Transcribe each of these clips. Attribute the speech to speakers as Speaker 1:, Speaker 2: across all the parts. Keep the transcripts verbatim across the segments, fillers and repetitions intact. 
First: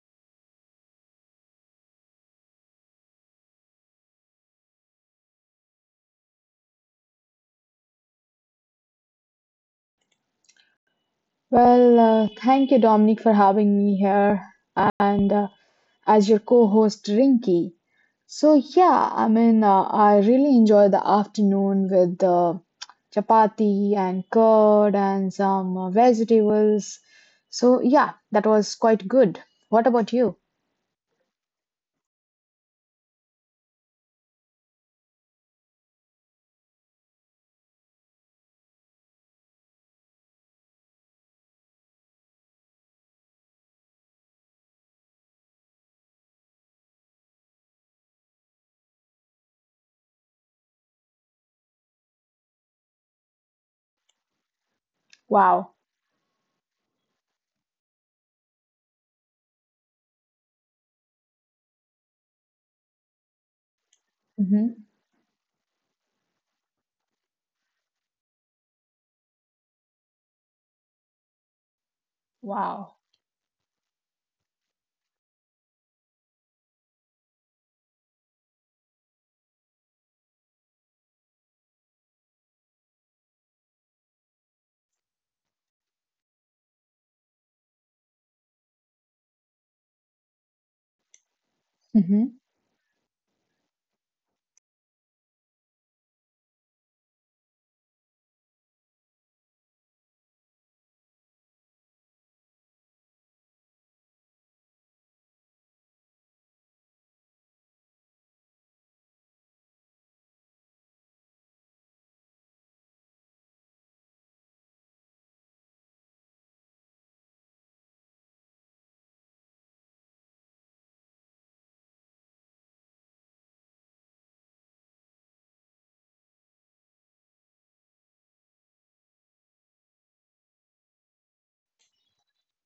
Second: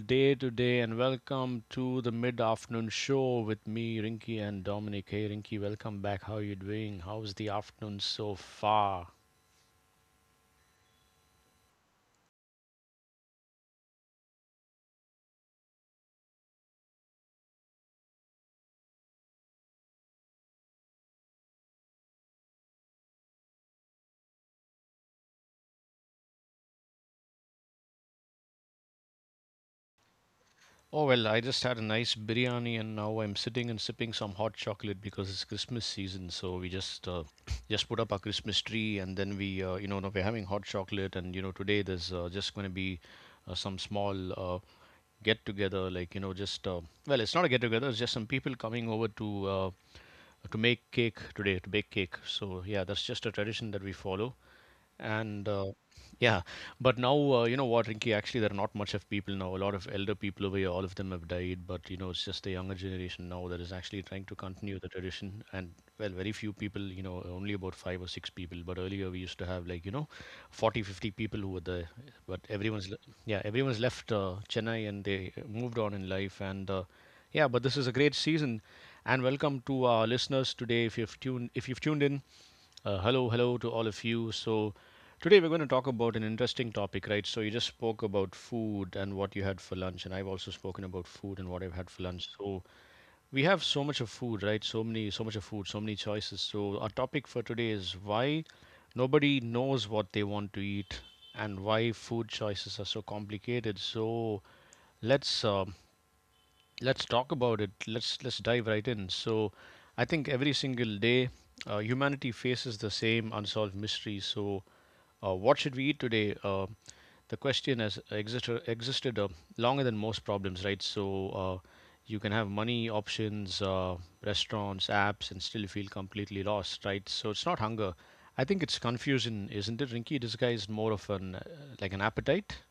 Speaker 1: day today, and welcome to the mid afternoon show with me, Rinky, and Dominic. Hey Rinky, welcome back. How are you doing? How's the afternoon so far?
Speaker 2: Well, uh, thank you, Dominic, for having me here and uh, as your co-host, Rinky. So yeah, I mean, uh, I really enjoy the afternoon with uh, chapati and curd and some uh, vegetables. So yeah, that was quite good. What about you?
Speaker 1: Oh, well, I just had a nice biryani, and now I'm sitting and sipping some hot chocolate because it's Christmas season. So we just uh, just put up our Christmas tree, and then we, uh, you know, now we're having hot chocolate. And you know, today there's uh, just going to be uh, some small uh, get together, like you know, just uh, well, it's not a get together. It's just some people coming over to uh, to make cake today, to bake cake. So yeah, that's just a tradition that we follow and uh,
Speaker 2: Wow.
Speaker 1: yeah, but now uh, you know what, Rinky, actually there are not much of people now. A lot of elder people over here, all of them have died, but you know, it's just the younger generation now that is actually trying to continue the
Speaker 2: Hmm.
Speaker 1: tradition, and well, very few people, you know, only about five or six people. But earlier we used to have like you know forty, fifty people who were there, but everyone's le-
Speaker 2: Wow.
Speaker 1: yeah, everyone's left uh, Chennai, and they moved on in life, and uh, yeah, but this is a great season. And welcome to our listeners today. If you've tuned if you've tuned in, uh, hello, hello to all of you. So, today we're going to talk about an interesting topic, right? So, you just spoke about food and what you had for lunch, and I've also spoken about food and what I've had for lunch. So, we have so much of food, right? So many, so much of food, so many choices. So, our topic for today is why nobody knows what they want to eat and why food choices are so complicated. So, let's um, Let's talk about it. Let's let's dive right in. So, I think every single day, uh, humanity faces the same unsolved mystery. So, uh, what should we eat today? Uh, the question has existed existed uh, longer than most problems, right? So, uh, you can have money options, uh, restaurants, apps, and still feel completely lost, right? So, it's not hunger. I think it's confusion, isn't it, Rinky? Disguised more of an uh, like an appetite.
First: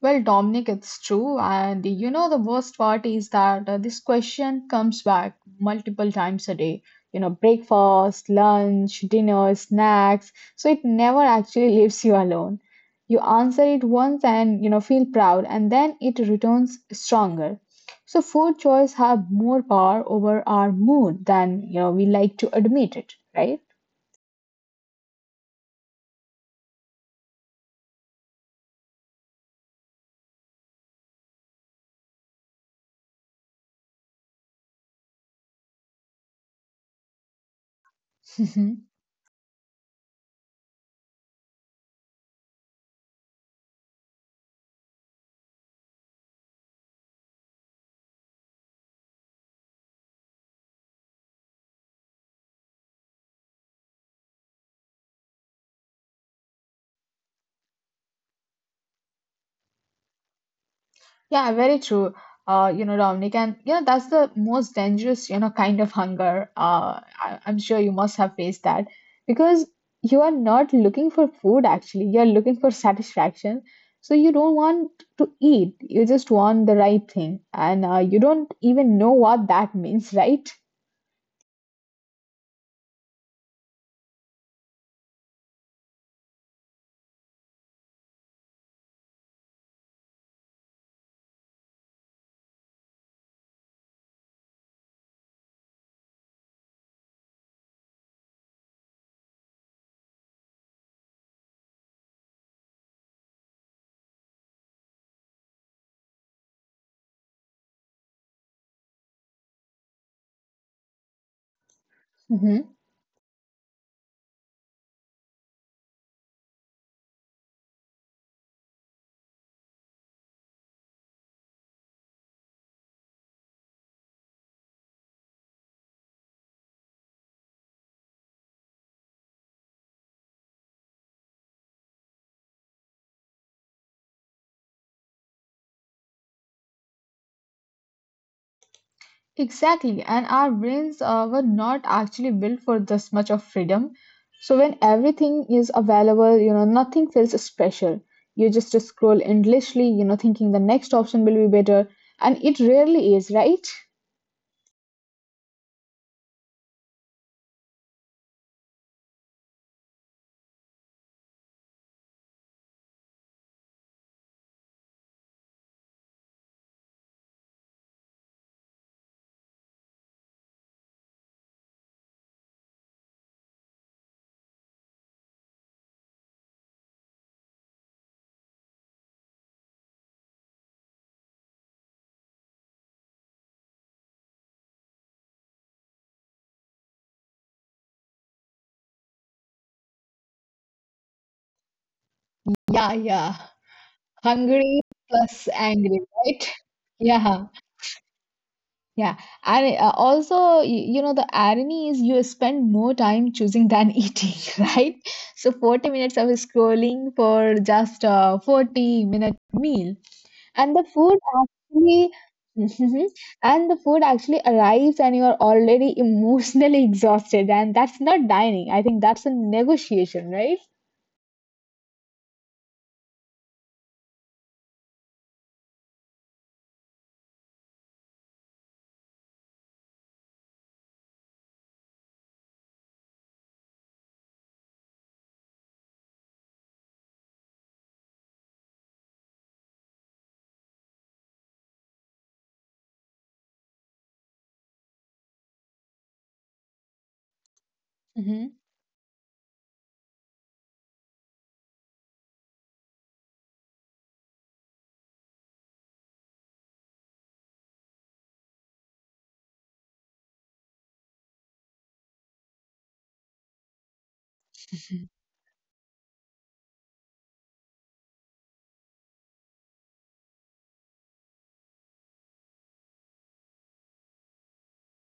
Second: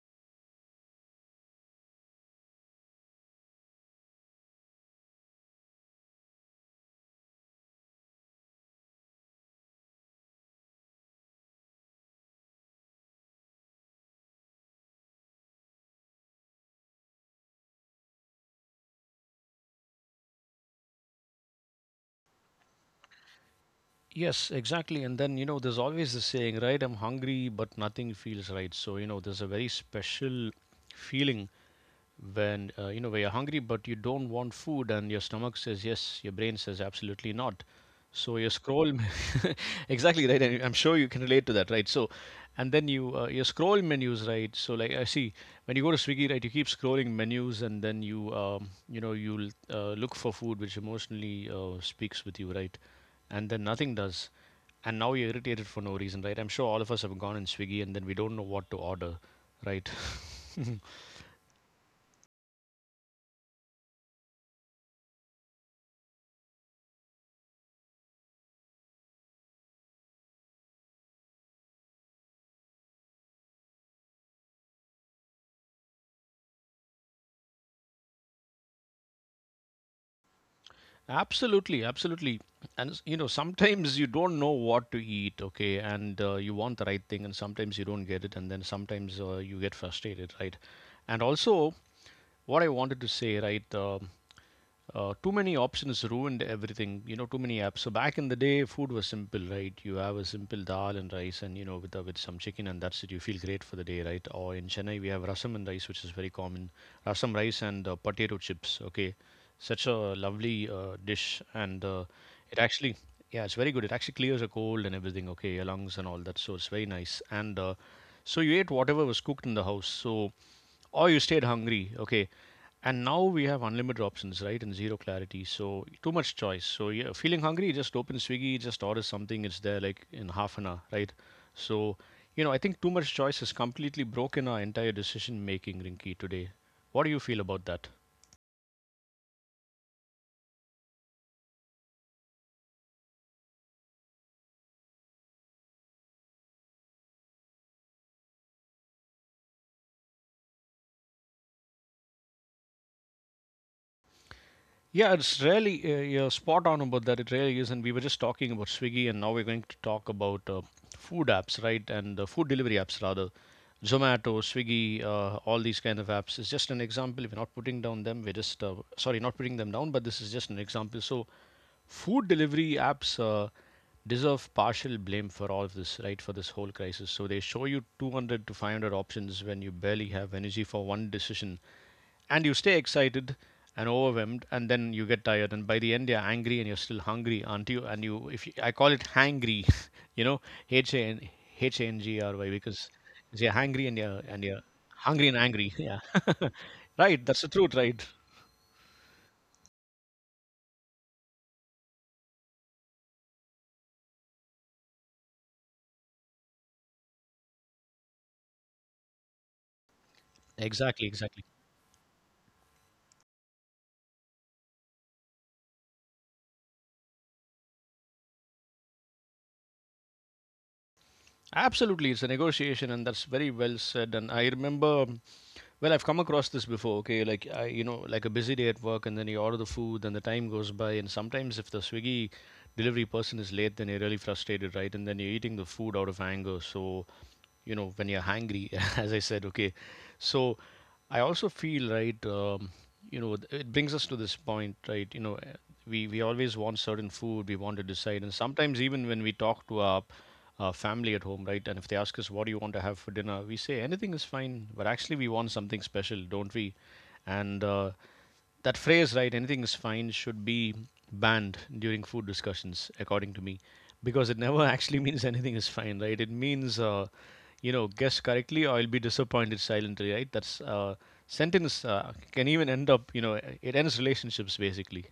Speaker 2: Well, Dominic, it's true. And you know, the worst part is that uh, this question comes back multiple times a day. You know, breakfast, lunch, dinner, snacks. So it never actually leaves you alone. You answer it once and, you know, feel proud, and then it returns stronger. So food choice have more power over our mood than, you know, we like to admit it, right?
Speaker 1: Yes, exactly. And then, you know, there's always the saying, right? I'm hungry, but nothing feels right. So, you know, there's a very special feeling when, uh, you know, where you're hungry, but you don't want food, and your stomach says yes, your brain says absolutely not. So you scroll. Exactly, right. And I'm sure you can relate to that, right? So, and then you uh, you scroll menus, right? So like I see, when you go to Swiggy, right, you keep scrolling menus, and then you um, you know you'll uh, look for food which emotionally uh, speaks with you, right? And then nothing does. And now you're irritated for no reason, right? I'm sure all of us have gone in Swiggy and then we don't know what to order, right?
Speaker 2: Yeah, very true. Uh, you know, Dominic, and you know that's the most dangerous, you know, kind of hunger. Uh, I, I'm sure you must have faced that because you are not looking for food actually. You're looking for satisfaction. So you don't want to eat. You just want the right thing, and uh, you don't even know what that means, right?
Speaker 1: Absolutely, absolutely. And you know, sometimes you don't know what to eat, okay, and uh, you want the right thing, and sometimes you don't get it, and then sometimes uh, you get frustrated, right? And also, what I wanted to say, right, uh, Uh, too many options ruined everything, you know, too many apps. So back in the day, food was simple, right? You have a simple dal and rice and, you know, with, uh, with some chicken, and that's it. You feel great for the day, right? Or in Chennai, we have rasam and rice, which is very common. Rasam rice and uh, potato chips, okay? Such a lovely uh, dish. And uh, it
Speaker 2: Mm-hmm.
Speaker 1: actually, yeah, it's very good. It actually clears a cold and everything, okay? Your lungs and all that. So it's very nice. And uh, so you ate whatever was cooked in the house. So, or you stayed hungry, okay. And now we have unlimited options, right, and zero clarity. So too much choice. So yeah, feeling hungry, just open Swiggy, just order something, it's there like in half an hour, right? So you know, I think too much choice has completely broken our entire decision making, Rinky, today. What do you feel about that?
Speaker 2: Exactly, and our brains uh, were not actually built for this much of freedom. So when everything is available, you know, nothing feels special. You just scroll endlessly, you know, thinking the next option will be better, and it rarely is, right?
Speaker 1: Yeah, it's really, uh, you're spot on about that. It really is, and we were just talking about Swiggy, and now we're going to talk about uh, food apps, right? And uh, food delivery apps rather, Zomato, Swiggy, uh, all these kind of apps. It's just an example. We're not putting down them. We're just, uh, sorry, not putting them down, but this is just an example. So, food delivery apps uh, deserve partial blame for all of this, right? For this whole crisis. So they show you two hundred to five hundred options when you barely have energy for one decision, and you stay excited and overwhelmed, and then you get tired, and by the end you're angry and you're still hungry, aren't you? And you, if you, I call it hangry. You know, h a n h a n g r y, because
Speaker 2: Yeah, yeah.
Speaker 1: you're hangry, and you're and you're
Speaker 2: Hungry
Speaker 1: hungry and
Speaker 2: plus
Speaker 1: angry. Yeah.
Speaker 2: angry, right?
Speaker 1: Right, that's the
Speaker 2: Yeah.
Speaker 1: truth, right?
Speaker 2: Yeah, and uh, also, y- you know, the irony is you spend more time choosing than eating, right? So forty minutes of scrolling for just a forty minute meal. And the
Speaker 1: Exactly,
Speaker 2: food
Speaker 1: exactly.
Speaker 2: actually, Mhm. and the food actually arrives and you are already emotionally exhausted. And that's not dining. I think that's a negotiation, right?
Speaker 1: Absolutely, it's a negotiation, and that's very well said. And I remember, well, I've come across this before. Okay, like I, you know, like a busy day at work, and then you order the food, and the time goes by, and sometimes if the Swiggy delivery person is late, then you're really frustrated, right? And then you're eating the food out of anger. So you know, when you're hangry, as I said, okay, so I also feel right. Um, you know, th- it brings us to this point, right? You know, eh, we we always want certain food. We want to decide, and
Speaker 2: Hmm.
Speaker 1: sometimes even when we talk to our uh, family at home, right? And if they ask us, "What do you want to have for dinner?" we say anything is fine, but actually we want something special, don't we? And uh, that phrase, right? Anything is fine should be banned during food discussions, according to me, because it never actually means anything is fine, right? It means, uh, you know, guess correctly or I'll be disappointed silently, right? That's uh, Sentence uh, can even end up, you know, it ends relationships basically.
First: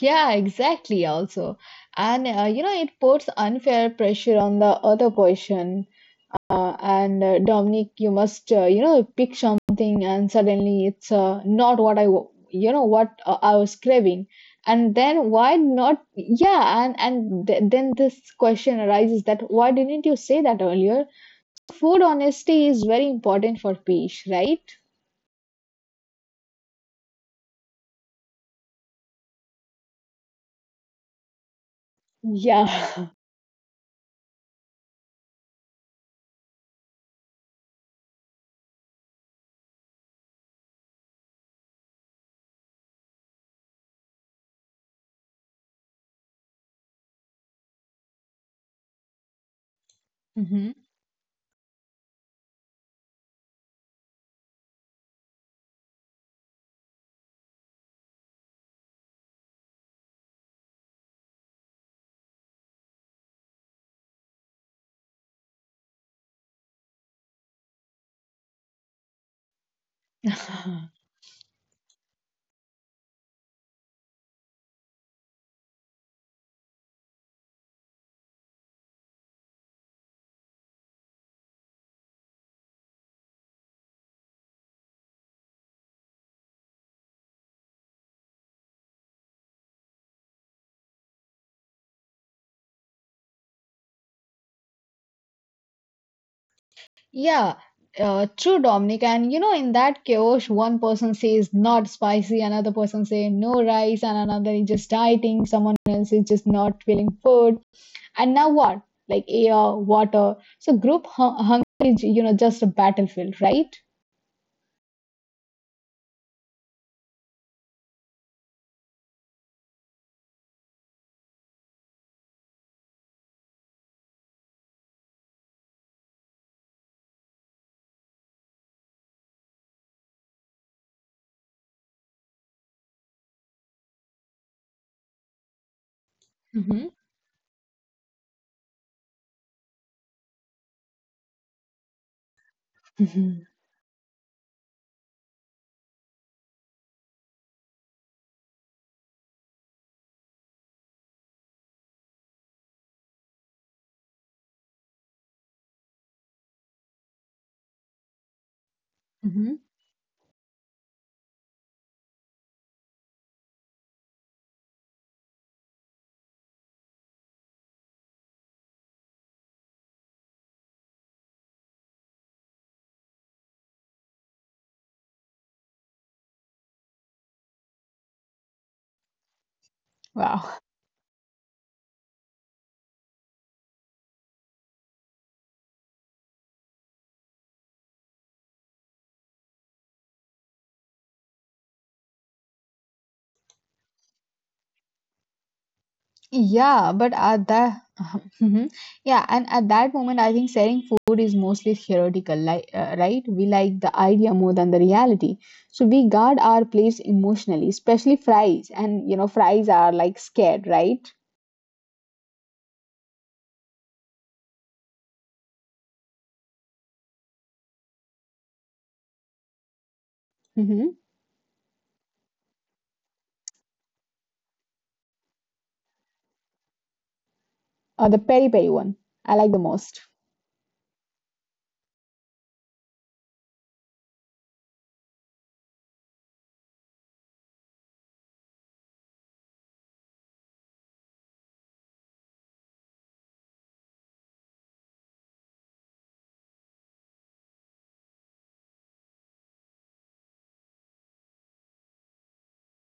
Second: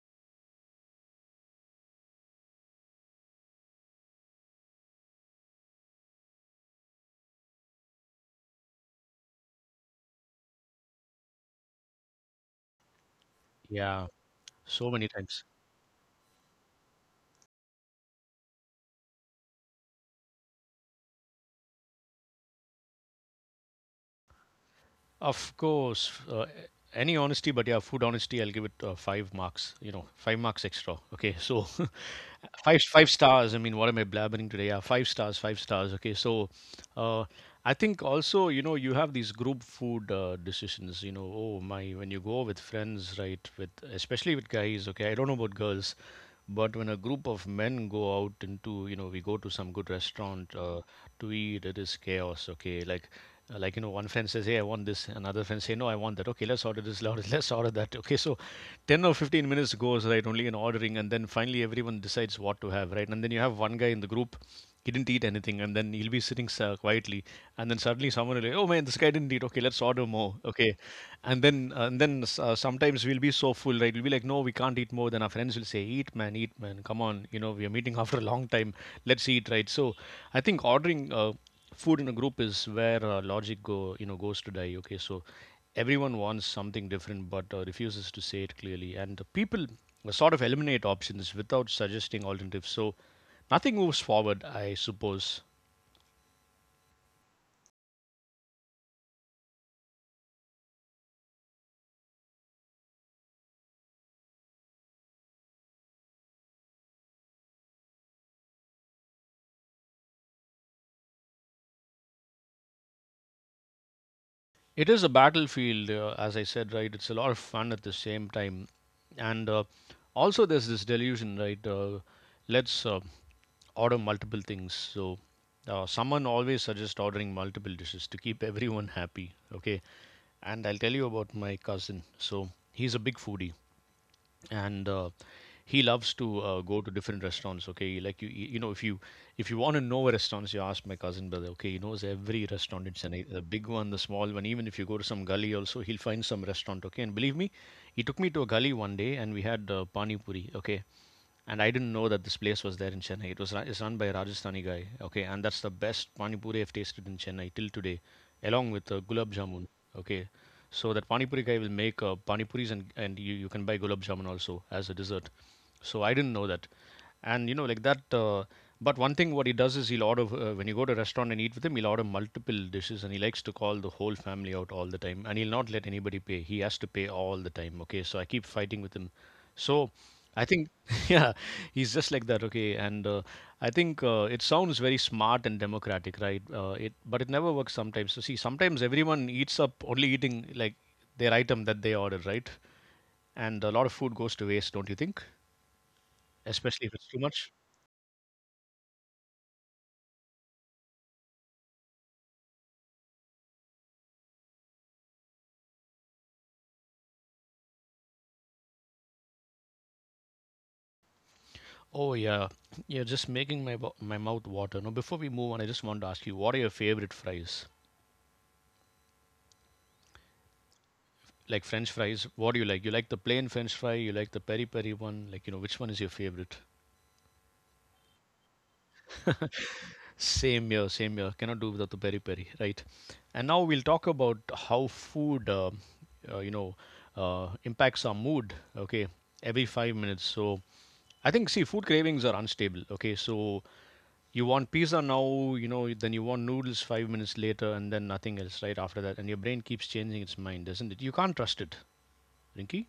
Speaker 2: Yeah, exactly. Also, and uh, you know, it puts unfair pressure on the other person. Uh, and uh, Dominic, you must, uh, you know, pick something, and suddenly it's uh, not what I, wa- you know, what uh, I was
Speaker 1: Yeah,
Speaker 2: craving.
Speaker 1: so
Speaker 2: And
Speaker 1: many
Speaker 2: then
Speaker 1: times.
Speaker 2: why not? Yeah, and and th- then this question arises that why didn't you say that earlier? Food honesty is very important for peace, right?
Speaker 1: Of course, uh, any honesty, but yeah, food honesty, I'll give it uh, five marks. You know, five marks extra. Okay, so
Speaker 2: Yeah.
Speaker 1: five five stars. I mean, what am I blabbering today? Yeah, five stars, five stars. Okay, so uh, I think also, you know, you have these group food uh, decisions. You know, oh my, when you go with friends, right? With especially with guys. Okay, I don't know about girls. But when a group of men go out into, you know, we go to some good restaurant
Speaker 2: Hmm.
Speaker 1: uh, to eat, it is chaos. Okay, like, uh, like you know, one friend says, "Hey, I want this," another friend say, "No, I want that." Okay, let's order this, let's let's order that. Okay, so ten or fifteen minutes goes right only in ordering, and then finally everyone decides what to have, right? And then you have one guy in the group, he didn't eat anything, and then he'll be sitting s- quietly, and then suddenly someone will be, like, "Oh man, this guy didn't eat. Okay, let's order more." Okay, and then uh, and then s- uh, sometimes we'll be so full, right? We'll be like, "No, we can't eat more." Then our friends will say, "Eat, man, eat, man. Come on, you know we are meeting after a long time. Let's eat, right?" So, I think ordering uh, food in a group is where uh, logic go you know goes to die. Okay, so everyone wants something different, but uh, refuses to say it clearly, and people sort of eliminate options without suggesting alternatives. So nothing moves forward, I suppose.
Speaker 2: Yeah, uh, true, Dominic. And you know, in that chaos, one person says not spicy, another person say no rice, and another is just dieting, someone else is just not feeling food. And now what? Like air, water. So group hu- hunger is, you know, just a battlefield, right?
Speaker 1: It is a battlefield, uh, as I said, right? It's a lot of fun at the same time. And uh, also, there's this delusion, right? Uh, let's uh, order multiple things. So, uh, someone always suggests ordering multiple dishes to keep everyone happy, okay? And I'll tell you about my cousin. So, he's a big foodie. And uh, he loves to uh, go
Speaker 2: Hmm.
Speaker 1: to different restaurants, okay? Like you you know, if you if you want to know where restaurants, you ask my cousin brother. Okay, he knows every restaurant in Chennai, the
Speaker 2: Mhm.
Speaker 1: big one, the small one. Even if you go to some gully also, he'll find some restaurant, okay? And believe me, he took me to a gully one day and we had uh, pani puri, okay? And I didn't know that this place was there in Chennai. It was run, it's run by a Rajasthani guy. Okay, and that's the best pani puri I've tasted in Chennai till today, along with uh, gulab
Speaker 2: Hmm.
Speaker 1: jamun. Okay, so that pani puri guy will make uh, pani puris, and and you, you can buy gulab jamun also as a dessert. So I didn't know that, and you know, like that uh, but one thing what he does is he'll order uh, when you go to a restaurant and eat with him, he'll order multiple dishes, and he likes to call the whole family out all the time, and he'll not let anybody pay, he has to pay all the time, okay? So I keep fighting with him. So I
Speaker 2: Wow.
Speaker 1: think yeah, he's just like that. Okay, and uh, I think uh, it sounds very smart and democratic, right? Uh, it but it never works sometimes. So see, sometimes everyone eats up, only eating like their item that they ordered, right? And a lot of food goes to waste, don't you think? Especially if
Speaker 2: Yeah,
Speaker 1: it's too
Speaker 2: but
Speaker 1: much.
Speaker 2: at that. Mhm. Yeah, and at that moment, I think sharing food is mostly theoretical, like, uh, right? We like the idea more than the reality. So we guard our plates emotionally, especially fries. And, you know, fries are like scared, right?
Speaker 1: Oh yeah, yeah. Just making my bo- my mouth water. Now before we move on, I just want to ask you, what are your favorite fries?
Speaker 2: Mm-hmm.
Speaker 1: Like French fries, what do you like? You like the plain French fry? You like the peri peri one? Like you know, which one is your favorite?
Speaker 2: Or the peri peri one. I like the most.
Speaker 1: Same here, same here. Cannot do without the peri peri, right? And now we'll talk about how food, uh, uh, you know, uh, impacts our mood. Okay, every five minutes. So I think, see, food cravings are unstable. Okay, so you want pizza now, you know, then you want noodles five minutes later, and then nothing else right after that. And your brain keeps changing its mind, doesn't it? You can't trust it, Rinki.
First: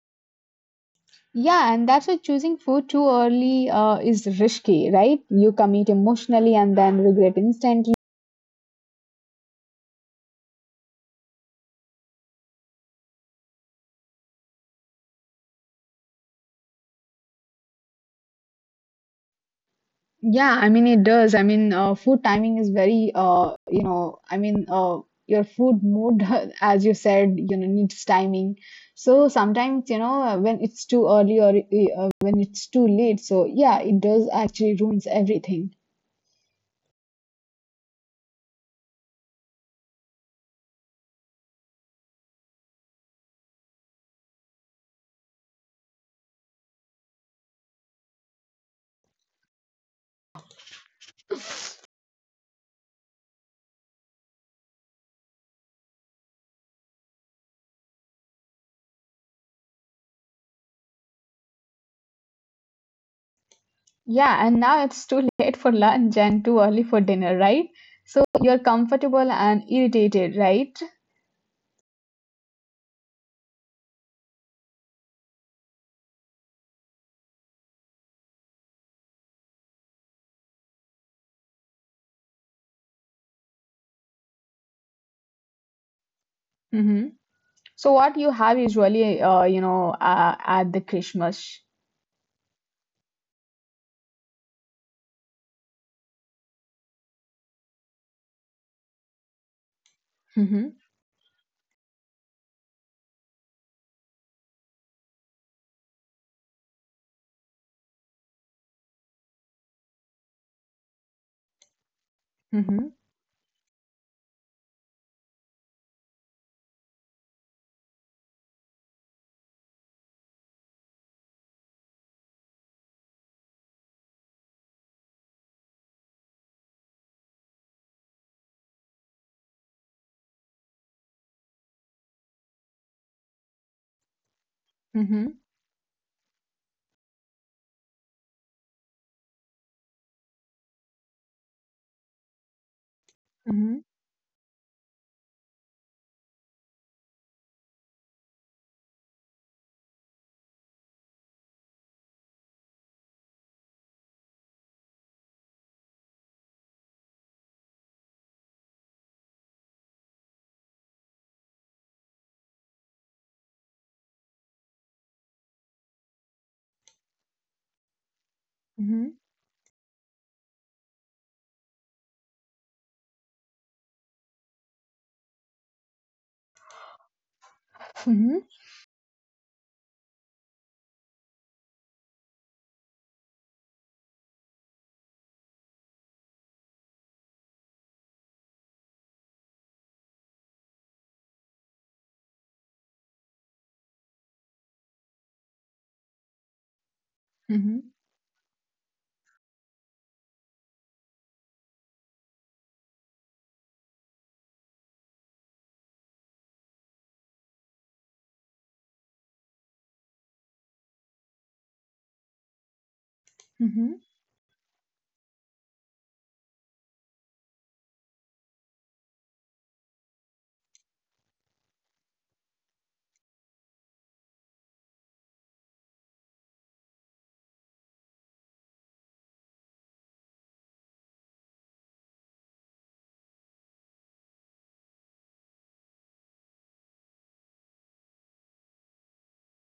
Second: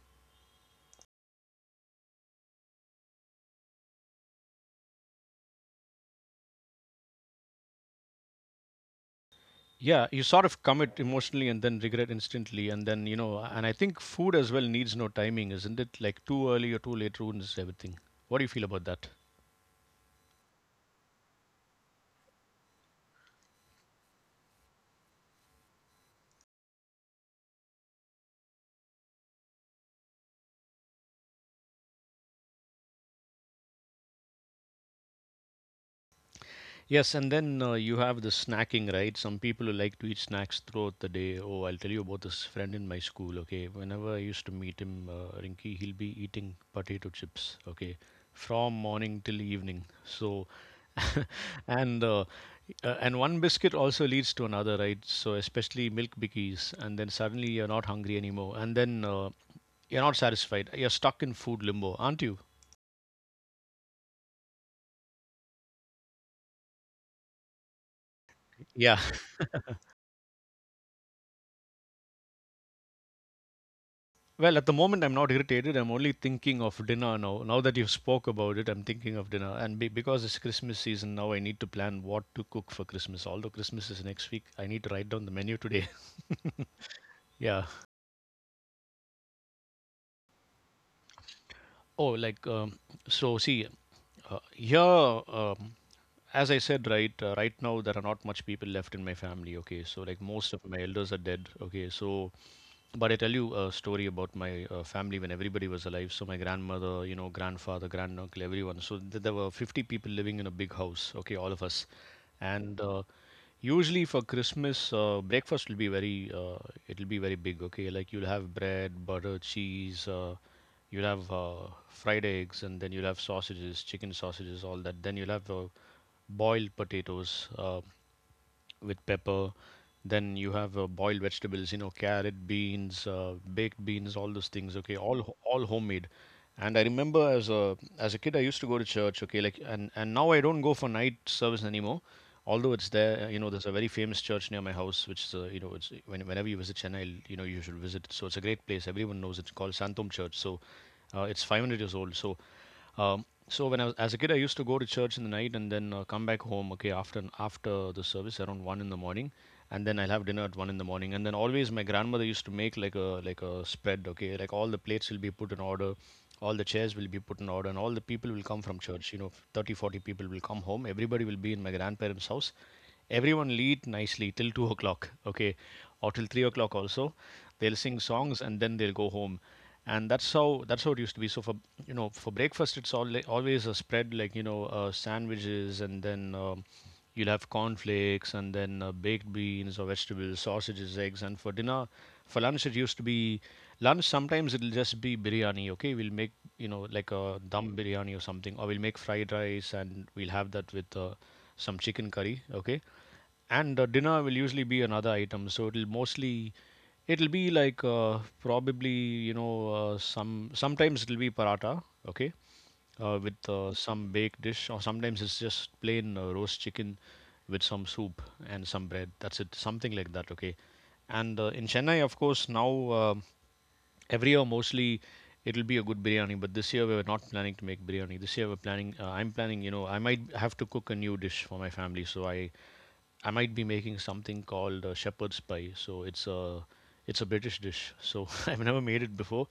Speaker 2: Yeah, and that's why choosing food too early uh, is risky, right? You commit emotionally and then regret instantly.
Speaker 1: Yeah, you sort of commit emotionally and then regret instantly. And then, you know, and I think food as well needs no timing, isn't it? Like too early or too late ruins everything. What do you feel about that?
Speaker 2: Yeah, I mean it does. I mean, uh, Food timing is very, uh, you know, I mean, uh, your food mood, as you said, you know, needs timing. So sometimes, you know, uh, when it's too early or uh, when it's too late, so yeah, it does actually ruins everything.
Speaker 1: Yes, and then uh, you have the snacking, right? Some people who like to eat snacks throughout the day. Oh, I'll tell you about this friend in my school, okay? Whenever I used to meet him, uh, Rinky, he'll be eating potato chips, okay? From morning till evening. So and uh, uh, and one biscuit also leads to another, right? So, especially milk bikkies, and then suddenly you're not hungry anymore, and then uh, you're not satisfied. You're stuck in food limbo, aren't you?
Speaker 2: Yeah, and now it's too late for lunch and too early for dinner, right? So you're
Speaker 1: Yeah.
Speaker 2: comfortable and irritated, right?
Speaker 1: Well, at the moment, I'm not irritated. I'm only thinking of dinner now. Now that you've spoke about it, I'm thinking of dinner. And be- because it's Christmas season now, I need to plan what to cook for Christmas. Although Christmas is next week, I need to write down the menu today.
Speaker 2: Mm-hmm.
Speaker 1: Yeah.
Speaker 2: So what you have usually, uh, you know, uh, at the Christmas.
Speaker 1: Oh, like um, so. See, uh, here, um, as I said, right, uh, right now there are not much people left in my family. Okay, so like most of
Speaker 2: Mm-hmm.
Speaker 1: my elders are dead. Okay, so but I tell you a story about my uh, family when everybody was alive. So my grandmother, you know, grandfather, granduncle, everyone. So th- there were fifty people living in a big house. Okay, all of us, and
Speaker 2: Mm-hmm.
Speaker 1: uh, usually for Christmas, uh, breakfast will be very uh, it'll be very big. Okay, like you'll have bread, butter, cheese. Uh, you'll have uh, fried eggs, and then you'll have sausages, chicken sausages, all that. Then you'll have uh, boiled potatoes. Uh, with pepper. Then you have uh, boiled vegetables, you know, carrot, beans, uh, baked beans, all those things. Okay, all
Speaker 2: Mm-hmm.
Speaker 1: ho- all homemade. And I remember as a as a kid, I used to go to church. Okay, like and and now I don't go for night service anymore. Although it's there, uh, you know, there's
Speaker 2: Mm-hmm.
Speaker 1: a very famous church near my house, which is, uh, you know, it's when, whenever you visit Chennai, you know, you should visit. So it's a great place. Everyone knows it. It's called Santom Church. So uh, it's five hundred years old. So um, so when I was as a kid, I used to go to church in the night and then uh, come back home. Okay, after after the service around one in the morning, and then I'll have dinner at one in the morning. And then always my grandmother used to make like a like a spread. Okay, like all the plates will be put in order, all the chairs will be put in order, and all the people will come from
Speaker 2: Mhm.
Speaker 1: church. You know, thirty forty people will come home. Everybody will be in my grandparents' house. Everyone will eat nicely till two o'clock. Okay, or till three o'clock also. They'll sing
Speaker 2: Mhm.
Speaker 1: songs and then they'll go home. And that's how that's how it used to be. So for, you know, for breakfast it's all always a spread, like, you know, uh, sandwiches, and then um, you'll have cornflakes, and then uh, baked beans or vegetables, sausages, eggs. And for dinner, for lunch it used to be, lunch sometimes it'll just be biryani. Okay, we'll make, you know, like a dum
Speaker 2: Mhm.
Speaker 1: biryani or something, or we'll make fried rice and we'll have that with uh, some chicken curry, okay? And uh, dinner will usually be another item. So it'll mostly, it'll be like uh, probably, you know, uh, some sometimes it'll be paratha. Okay, uh, with uh,
Speaker 2: Mhm.
Speaker 1: some baked dish, or sometimes it's just plain uh, roast chicken with some soup and some bread, that's it. Something like that, okay? And uh, in Chennai, of course, now um every year mostly it'll be a good biryani. But this year we're not planning to make biryani. This year we're planning, uh, I'm planning, you know, I might have to cook a new dish for my family. So i I might be making something called uh, shepherd's pie. So it's a, it's a British dish. So I've never made it before,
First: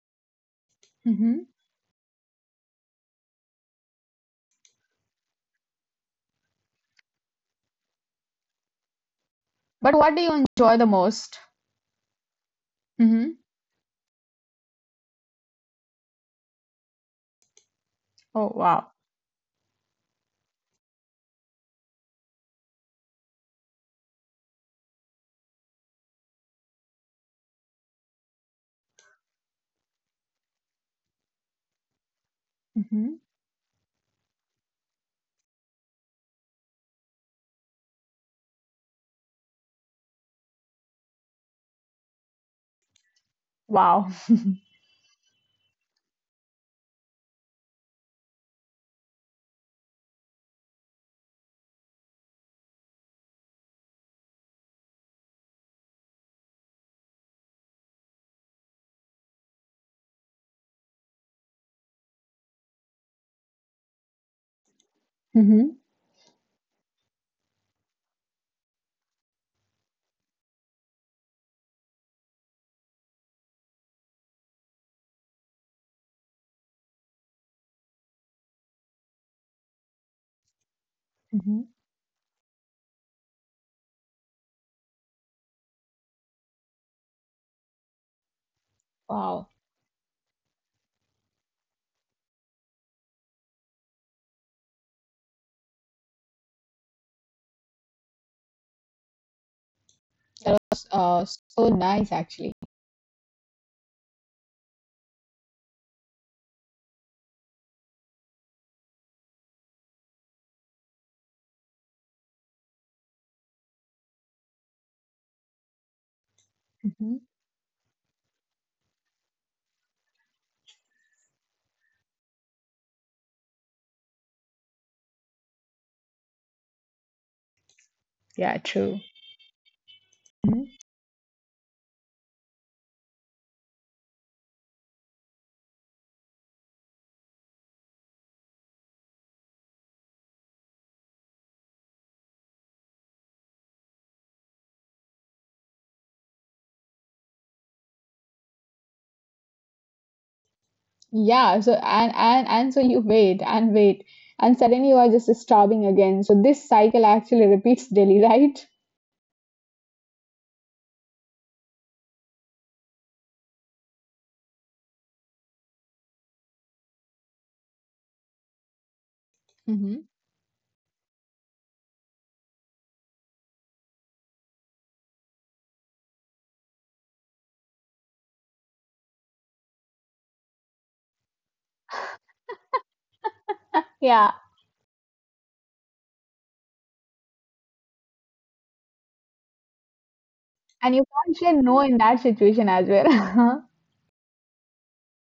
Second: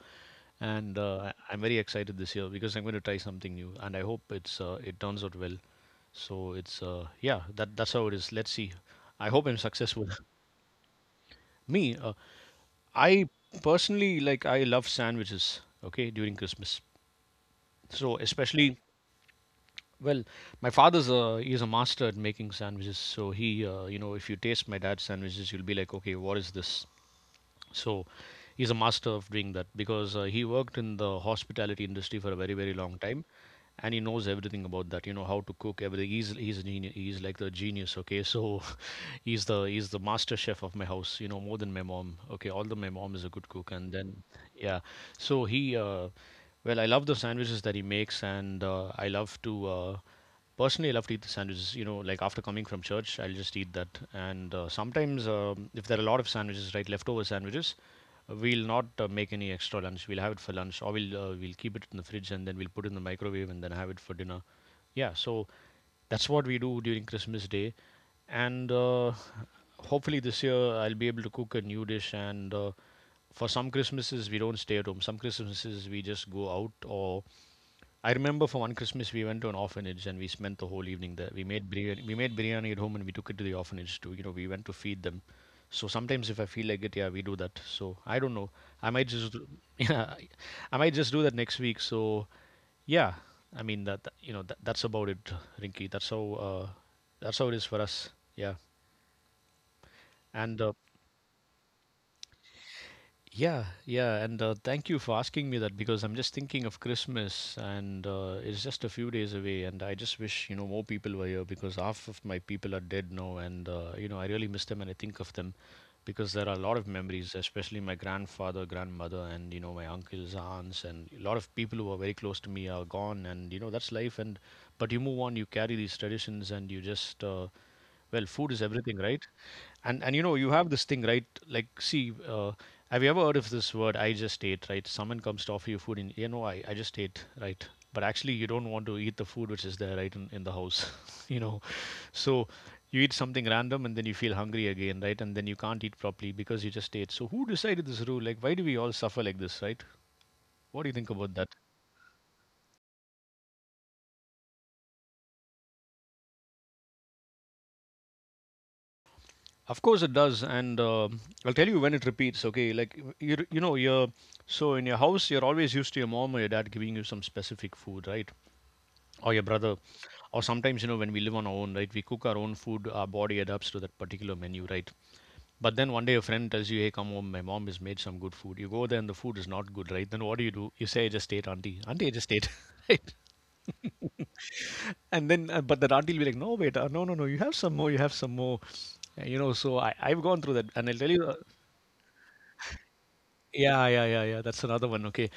Speaker 1: and uh,
Speaker 2: Mhm.
Speaker 1: I- I'm very excited this year because I'm going to try something new, and I hope it's uh, it turns out well. So it's uh, yeah, that that's how it is. Let's see. I hope I'm
Speaker 2: But
Speaker 1: successful.
Speaker 2: what do you enjoy the most?
Speaker 1: Me, uh, I
Speaker 2: Mhm.
Speaker 1: personally, like, I love sandwiches. Okay, during Christmas, so
Speaker 2: Oh
Speaker 1: especially,
Speaker 2: wow.
Speaker 1: well, my father's a he's a master at making sandwiches. So he, uh, you know, if you taste my dad's sandwiches, you'll be like, okay, what is this? So he's a master of doing that because uh, he worked in the hospitality industry for a very, very long
Speaker 2: Mhm.
Speaker 1: time, and he knows everything about that. You know how to cook everything. He's he's a genius. He's like the genius, okay? So he's the he's the master chef of my house, you know, more than my mom. Okay, although my mom is a good cook, and
Speaker 2: Wow.
Speaker 1: then yeah. So he uh well, I love the sandwiches that he makes, and uh, I love to uh, personally I love to eat the sandwiches. You know, like after coming from church, I'll just eat that. And uh, sometimes, um, if there are a lot of sandwiches, right, leftover sandwiches, uh, we'll not uh, make any extra lunch. We'll have it for lunch, or we'll uh, we'll keep it in the fridge and then we'll put it in the microwave and then have it for dinner. Yeah, so
Speaker 2: Mhm.
Speaker 1: that's what we do during Christmas Day. And uh, hopefully this year I'll be able to cook a new dish. And. Uh, for some Christmases we don't stay at home. Some Christmases we just go out. Or I remember for one Christmas we went to an orphanage and we spent the whole evening there. We
Speaker 2: Mhm.
Speaker 1: made biryani, we made biryani at home and we took it to the orphanage too. You know, we went to feed them. So sometimes if I feel like it, yeah, we do that. So I don't know. I might just do-
Speaker 2: Wow,
Speaker 1: Yeah, I might just do that next week. So yeah, I mean that, that- you know that, that's about it, Rinky. That's how uh, that's how it is for us. Yeah,
Speaker 2: that
Speaker 1: and uh,
Speaker 2: was uh, so nice actually.
Speaker 1: yeah, yeah, and uh, thank you for asking me that, because I'm just thinking of Christmas and uh, it's just a few days away, and I just wish, you know, more people were here, because half of my people are dead now, and uh, you know, I really miss them and I think of them, because there are a lot of
Speaker 2: Mhm.
Speaker 1: memories, especially my grandfather, grandmother, and, you know, my uncles, aunts, and a lot of people who are very close to me are gone, and, you know, that's life. And but you move on, you carry these traditions, and you just uh, well, food is
Speaker 2: Yeah,
Speaker 1: everything,
Speaker 2: true.
Speaker 1: right? And and, you know, you have
Speaker 2: Mhm.
Speaker 1: this thing, right? Like, see, uh, have you ever heard of this word? I just ate, right? Someone comes to offer you food, and, you know, I I just ate, right? But actually, you don't want to eat the food which is there, right, in, in the house, you know. So you eat something random, and then you feel hungry again, right? And then you can't eat properly because you just ate. So who decided this rule? Like, why do we all suffer like this, right? What do you think about that?
Speaker 2: Yeah, so and and and so you wait and wait, and suddenly you are just starving again. So this cycle actually repeats daily, right?
Speaker 1: Of course it does, and uh, I'll tell you when it repeats. Okay, like you you know, you're so in your house, you're always used to your mom or your dad giving you some specific food, right? Or your brother,
Speaker 2: Mhm.
Speaker 1: or, sometimes, you know, when we live on our own, right? We cook our own food. Our body adapts to that particular menu, right? But then one day a friend tells you, "Hey, come home. My mom has made some good food." You go there and the food is not good, right? Then what do you do? You say, "I just ate, auntie. Auntie, I just ate." Right?
Speaker 2: Yeah,
Speaker 1: And then, uh, but that auntie will be like, "No, wait, uh, no, no, no. You have some more. You have some more." Uh, You know, so I, I've gone through that, and I'll
Speaker 2: and
Speaker 1: tell
Speaker 2: you
Speaker 1: you. Uh,
Speaker 2: can't say no in that situation as well.
Speaker 1: yeah, yeah, yeah, yeah. That's another one. Okay.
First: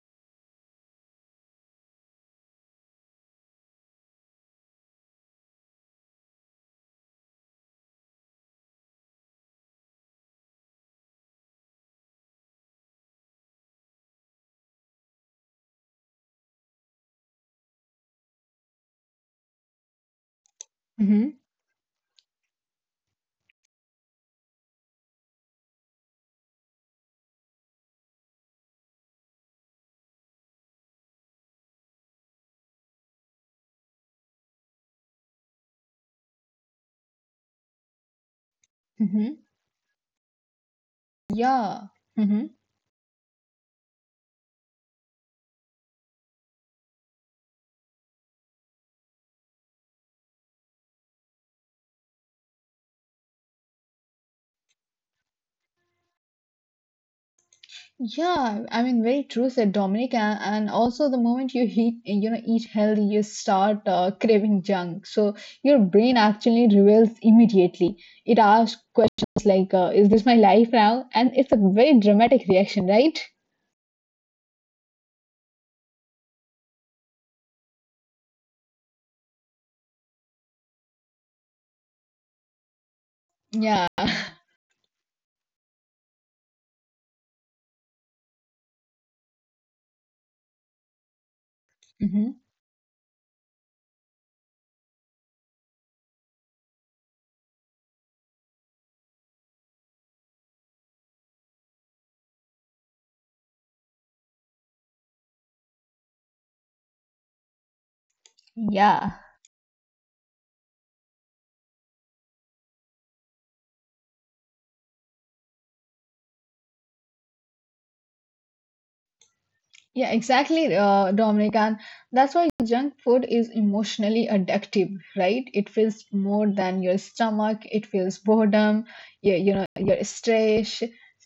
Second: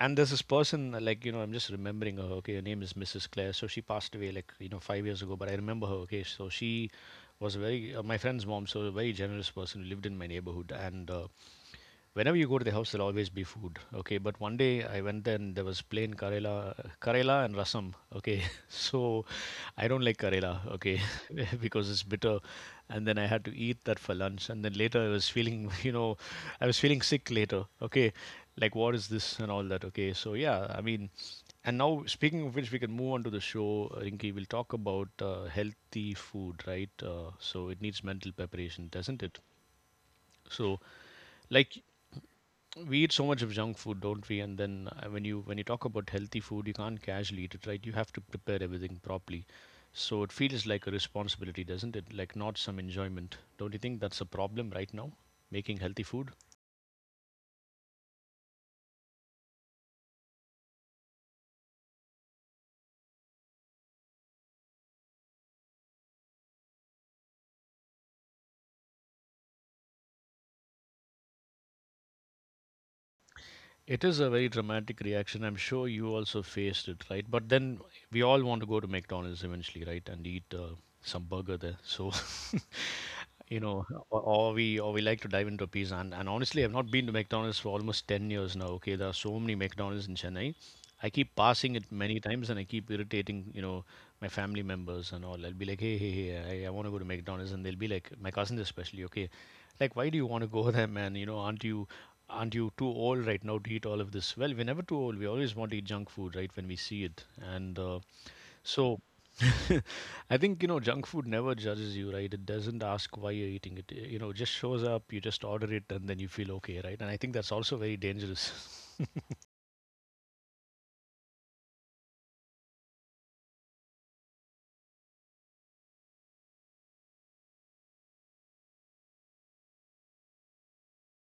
Speaker 1: And there's this person, uh, like, you know, I'm just remembering her. Okay. Her name is Missus Claire. So she passed away, like, you know, five years ago, but I remember her. Okay. So she was a very, uh, my friend's mom, so a very generous person who lived in my neighborhood. And uh, whenever you go to the house, there'll always be food. Okay. But one day I went there and there was plain karela, karela and rasam. Okay. So I don't like karela, okay,
Speaker 2: Mhm.
Speaker 1: because it's bitter. And then I had to eat that for lunch. And then later I was feeling, you know, I was feeling sick later, okay, like, what is this and all that, okay. So yeah, I mean, and now, speaking of which, we can move on to the show, Rinki. We'll talk about uh, healthy food, right? Uh, so it needs mental preparation, doesn't
Speaker 2: Mhm.
Speaker 1: it? So, like,
Speaker 2: Yeah.
Speaker 1: we eat so much of junk food, don't we? And then uh, when you when you talk about healthy food, you can't casually eat it, right? You have to prepare everything properly, so it feels like a responsibility, doesn't it? Like, not some enjoyment. Don't you think that's a problem right now, making healthy food?
Speaker 2: Yeah, I mean, very true said Dominic. And, and also, the moment you eat, you know, eat healthy, you start uh, craving junk. So your brain actually reveals immediately. It asks questions like, uh, "Is this my life now?" And it's a very dramatic reaction, right?
Speaker 1: It is a very dramatic reaction. I'm sure you also faced it, right? But then we all want to go to McDonald's eventually, right? And eat uh, some burger there. So, you know,
Speaker 2: Yeah.
Speaker 1: or, or we or we like to dive into pizza. And, and, honestly, I've not been to McDonald's for almost ten years now. Okay, there are so many McDonald's in Chennai. I keep passing it many
Speaker 2: Mhm.
Speaker 1: times and I keep irritating, you know, my family members and all. I'll be like, hey, hey, hey, I, I want to go to McDonald's. And they'll be like, my cousins especially, okay, like, why do you want to go there, man? You know, aren't you aren't you too old right now to eat all of this? Well, we're never too old. We always want to eat junk food, right, when we see it. And uh, so
Speaker 2: Yeah.
Speaker 1: I think, you know, junk food never judges you, right? It doesn't ask why you're eating it. You know, it just shows up, you just order it, and then you feel okay, right? And I think that's also very dangerous.
Speaker 2: Yeah, exactly, uh, Dominic. And that's why junk food is emotionally addictive, right? It feels more than your stomach. It feels boredom, you, you know, your stress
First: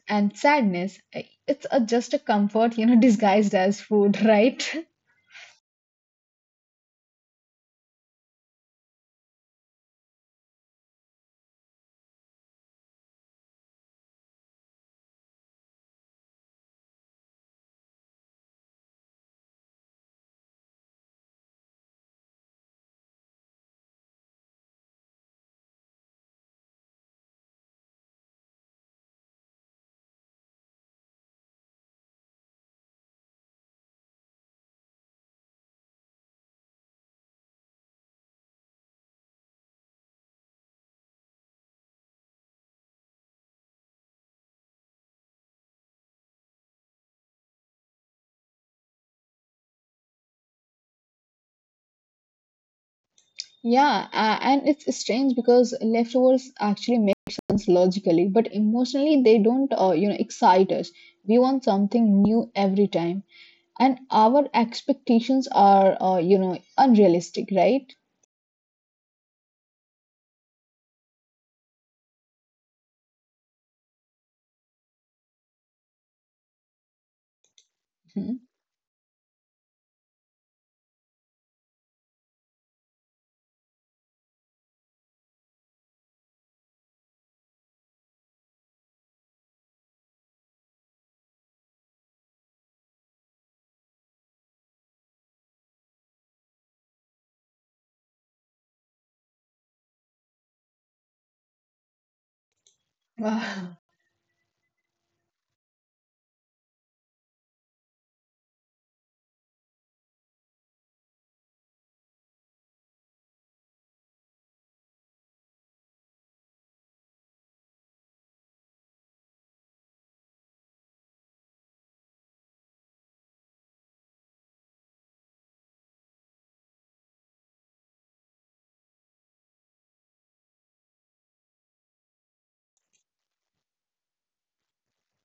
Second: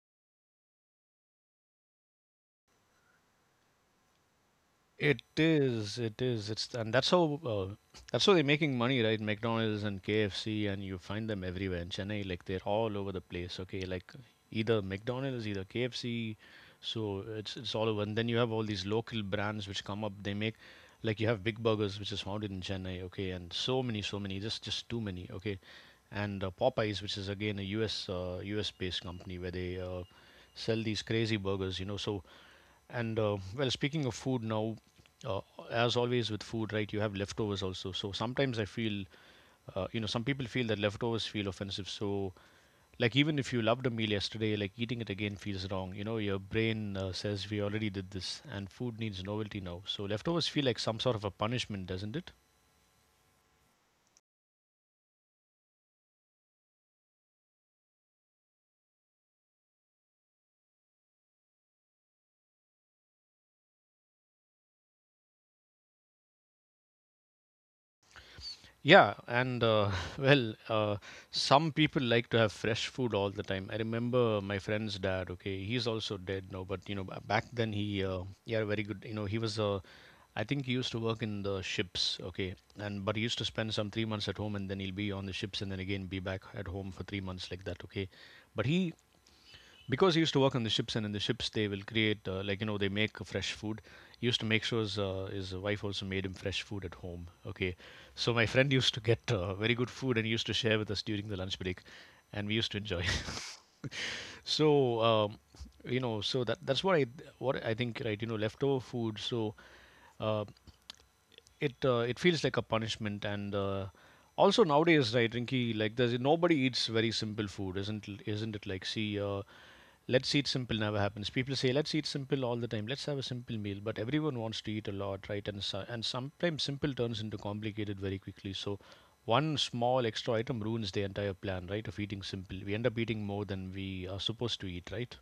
Speaker 2: and sadness. It's a, just a comfort, you know, disguised as food, right?
Speaker 1: It is, it is. It's, and that's how uh, that's how they're making money, right? McDonald's and K F C, and you find them everywhere in Chennai. Like, they're all over the place. Okay, like either McDonald's, either K F C. So it's it's all over. And then you have all these local brands which come up. They make, like, you have Big Burgers, which is founded in Chennai. Okay, and so many, so many, just just too many. Okay, and uh, Popeyes, which is again a U S uh, U S based company where they uh, sell these crazy burgers. You know, so. And uh, well, speaking of food now, uh, as always with food, right, you have leftovers also. So sometimes I feel, uh, you know, some people feel that leftovers feel offensive. So, like, even if you loved a meal yesterday, like, eating it again feels wrong. You know, your brain uh, says, we already did this, and food needs novelty now. So, leftovers feel like some sort of a punishment, doesn't it?
Speaker 2: Yeah, uh, and it's strange because leftovers actually make sense logically, but emotionally they don't, uh, you know, excite us. We want something new every time. And our expectations are uh, you know unrealistic right.
Speaker 1: Yeah, and uh, well, uh, some people like to have fresh food all the time. I remember my friend's dad. Okay, he's also dead now, but, you know, ba- back then he, uh,
Speaker 2: Mhm.
Speaker 1: yeah, very good. You know, he was uh, I think he used to work in the ships. Okay, and but he used to spend some three months at home, and then he'll be on the ships, and then again be back at home for three months like that. Okay, but he, because he used to work on the ships and in the ships they will create, uh, like, you know, they make fresh food, he used to make sure his, uh, his wife also made him fresh food at home, okay. So my friend used to get uh, very good food and he used to share with us during the lunch break, and we used to enjoy.
Speaker 2: Wow.
Speaker 1: So um, you know, so that that's what I what i think, right? You know, leftover food, so uh, it uh, it feels like a punishment. And uh, also, nowadays, right, Rinky, like, there's nobody eats very simple food, isn't isn't it? Like, see, uh, let's eat simple never happens. People say let's eat simple all the time, let's have a simple meal, but everyone wants to eat a lot, right? And so, and sometimes simple turns into complicated very quickly. So one small extra item ruins the entire plan, right, of eating simple. We end up eating more than we are supposed to eat, right?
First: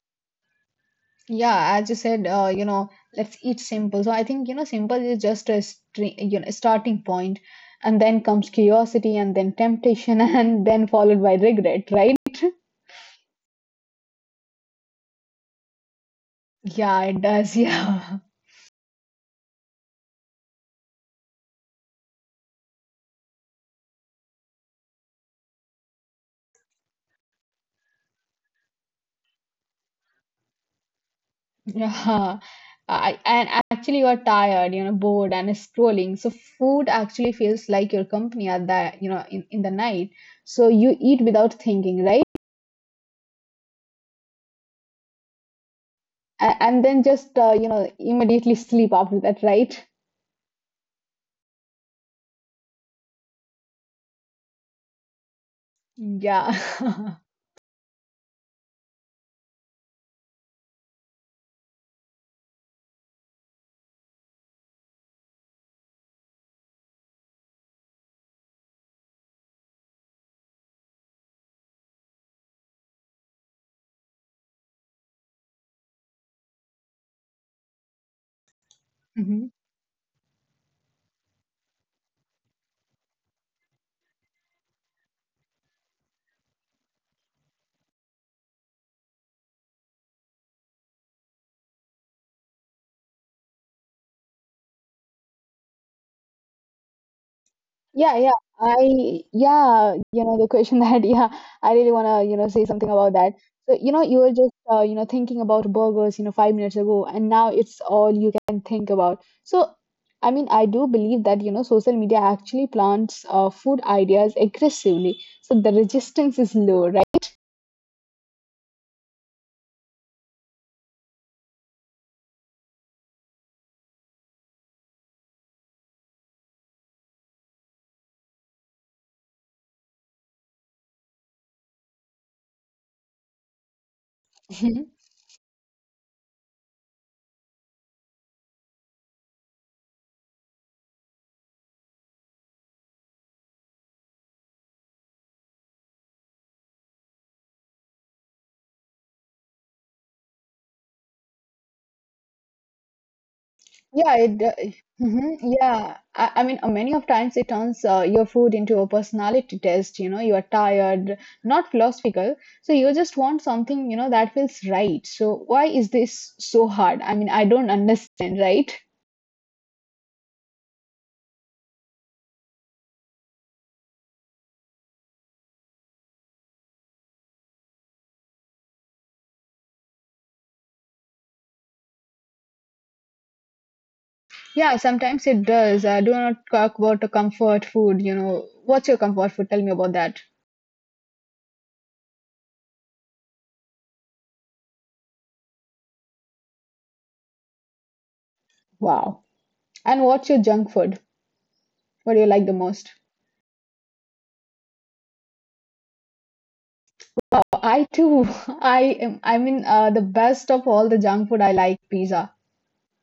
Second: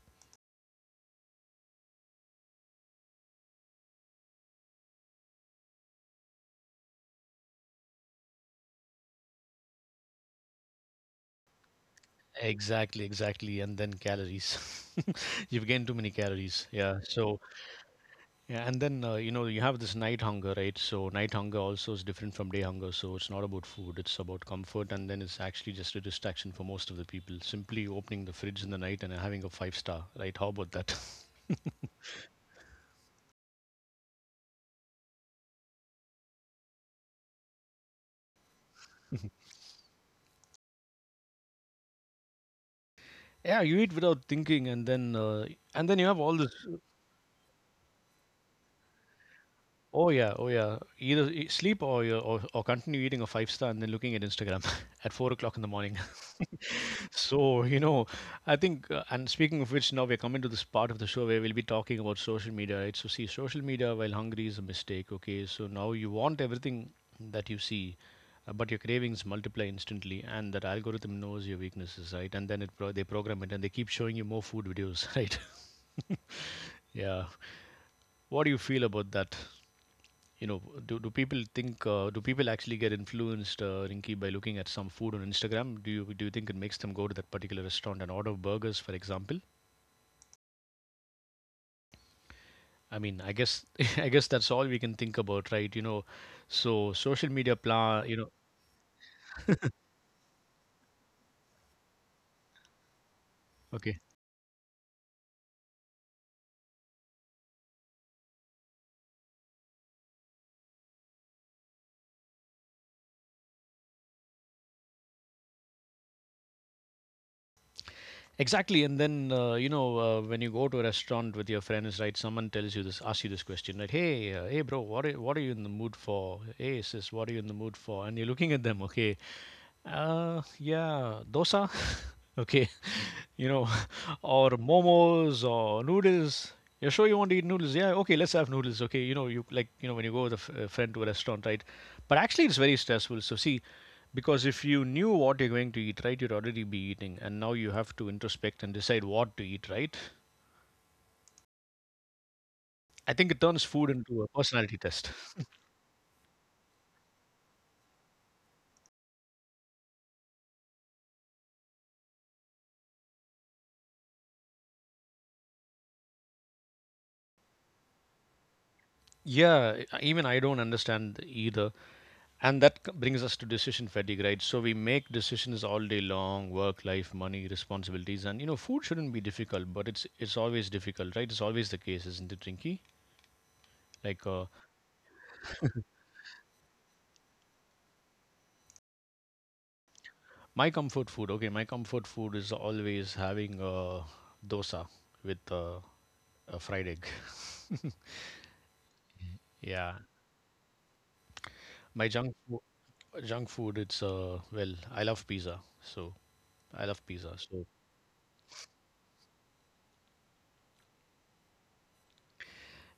Speaker 2: Yeah, as you said, uh, you know, let's eat simple. So I think, you know, simple is just a stre- you know, starting point, and then comes curiosity, and then temptation, and then followed by regret, right?
Speaker 1: Exactly, exactly, and then calories. You've gained too many calories.
Speaker 2: Yeah,
Speaker 1: Yeah,
Speaker 2: it
Speaker 1: so
Speaker 2: does. Yeah.
Speaker 1: yeah. And then uh, you know, you have this night hunger, right? So night hunger also is different from day hunger. So it's not about food; it's about comfort, and then it's actually just a distraction for most of the people. Simply opening the fridge in the night and having a Five Star, right? How about that?
Speaker 2: Yeah. I, and actually, you are tired, you know, bored, and scrolling. So food actually feels like your company at that, you know, in, in the night. So you eat without thinking, right?
Speaker 1: Yeah, you eat without thinking, and then uh, and then you have all
Speaker 2: A-
Speaker 1: this.
Speaker 2: and then just uh, you know immediately sleep after that right.
Speaker 1: Oh yeah, oh yeah. Either e- sleep, or you or, or continue eating a Five Star and then looking at Instagram at four o'clock in the morning.
Speaker 2: Yeah.
Speaker 1: So, you know, I think, uh, and, speaking of which, now we're coming to this part of the show where we'll be talking about social media, right? So, see, social media while hungry is a mistake, okay? So, now you want everything that you see, uh, but your cravings multiply instantly, and that algorithm knows your weaknesses, right? And then it pro- they program it and they keep showing you more food videos, right? Yeah. What do you feel about that?
Speaker 2: Mhm.
Speaker 1: You know, do, do people think, uh, do people actually get influenced, uh, Rinki, by looking at some food on Instagram? Do you, do you think it makes them go to that particular restaurant and order burgers, for example? I mean, I guess, I guess that's all we can think about, right? You know, so social media plan,
Speaker 2: yeah
Speaker 1: you know,
Speaker 2: yeah I yeah you know the question that yeah I really want to you know say something about that so you know
Speaker 1: okay,
Speaker 2: you were just uh, you know thinking about burgers you know five minutes ago and now it's all you can think about so I mean I do believe that you know social media actually plants uh, food ideas aggressively so the resistance is low right.
Speaker 1: exactly. And then, uh, you know, uh, when you go to a restaurant with your friends, right? Someone tells you this, asks you this question, like, hey, uh, hey, bro, what are, what are you in the mood for? Hey, sis, what are you in the mood for? And you're looking at them, okay, uh, yeah, dosa, okay, you know, or momos or noodles. You're sure you want to eat noodles? Yeah, okay, let's have noodles. Okay, you know, you, like, you know, when you go with a f- a friend to a restaurant, right? But actually, it's very stressful. So, see, because if you knew what you're going to eat, right, you'd already be eating, and now you have to introspect and decide what to eat, right? I think it turns food
Speaker 2: Yeah,
Speaker 1: into a
Speaker 2: it do-
Speaker 1: personality test.
Speaker 2: Mhm. Yeah, I, I mean, uh, many of times it turns uh, your food into a personality test. You know, you are tired, not philosophical, so you just want something, you know, that feels right. So why is this so hard? I mean, I don't understand, right?
Speaker 1: Yeah, I- even I don't understand either. And that c- brings us to decision fatigue, right? So we make decisions all day long — work, life, money, responsibilities — and you know, food shouldn't be difficult, but it's it's always difficult, right? It's always the case, isn't it, Rinky? Like uh,
Speaker 2: Yeah, sometimes it does. I do not talk about the comfort food. You know, what's your comfort food? Tell me about that.
Speaker 1: my comfort food, okay, my comfort food is always having a dosa with uh, a fried egg.
Speaker 2: Wow.
Speaker 1: Yeah,
Speaker 2: And what's your junk food?
Speaker 1: my
Speaker 2: What do you
Speaker 1: junk
Speaker 2: like the
Speaker 1: fo-
Speaker 2: most?
Speaker 1: junk food, it's uh, well, I love pizza, so I love pizza, so
Speaker 2: I too. I am. I mean, uh, the best of all the junk food I like pizza.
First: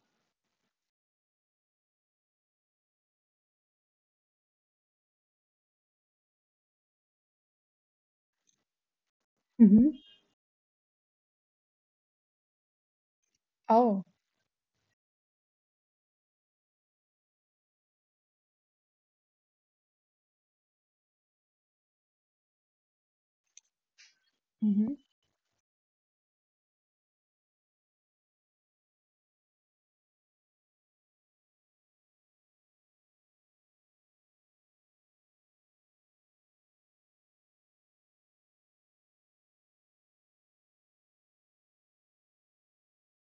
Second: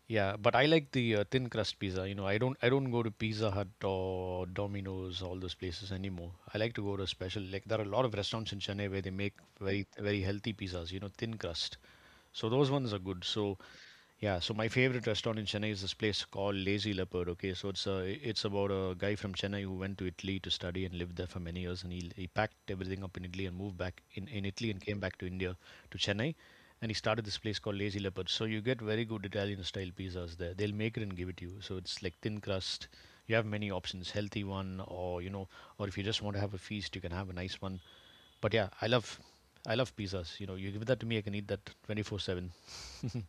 Speaker 1: Yeah, but I like the uh, thin crust pizza. You know, I don't I don't go to Pizza Hut or Domino's, all those places anymore. I like to go to a special, like there are a lot of restaurants in Chennai where they make very
Speaker 2: Mm-hmm.
Speaker 1: very healthy pizzas, you know, thin crust. So those ones are good. So
Speaker 2: Oh,
Speaker 1: yeah, so my favorite restaurant in Chennai is this place called Lazy Leopard. Okay, so it's a, it's about a guy from Chennai who went to Italy to study and lived there for many years, and he he packed everything up in Italy and moved back in, in Italy and
Speaker 2: hmm.
Speaker 1: came back to India to Chennai, and he started this place called Lazy Leopard. So you get very good Italian style pizzas there. They'll make it and give it to you. So it's like thin crust. You have many options, healthy one, or you know, or if you just want to have a feast, you can have a nice one. But yeah, I love I love pizzas. You know, you give that to me, I can eat that twenty four seven.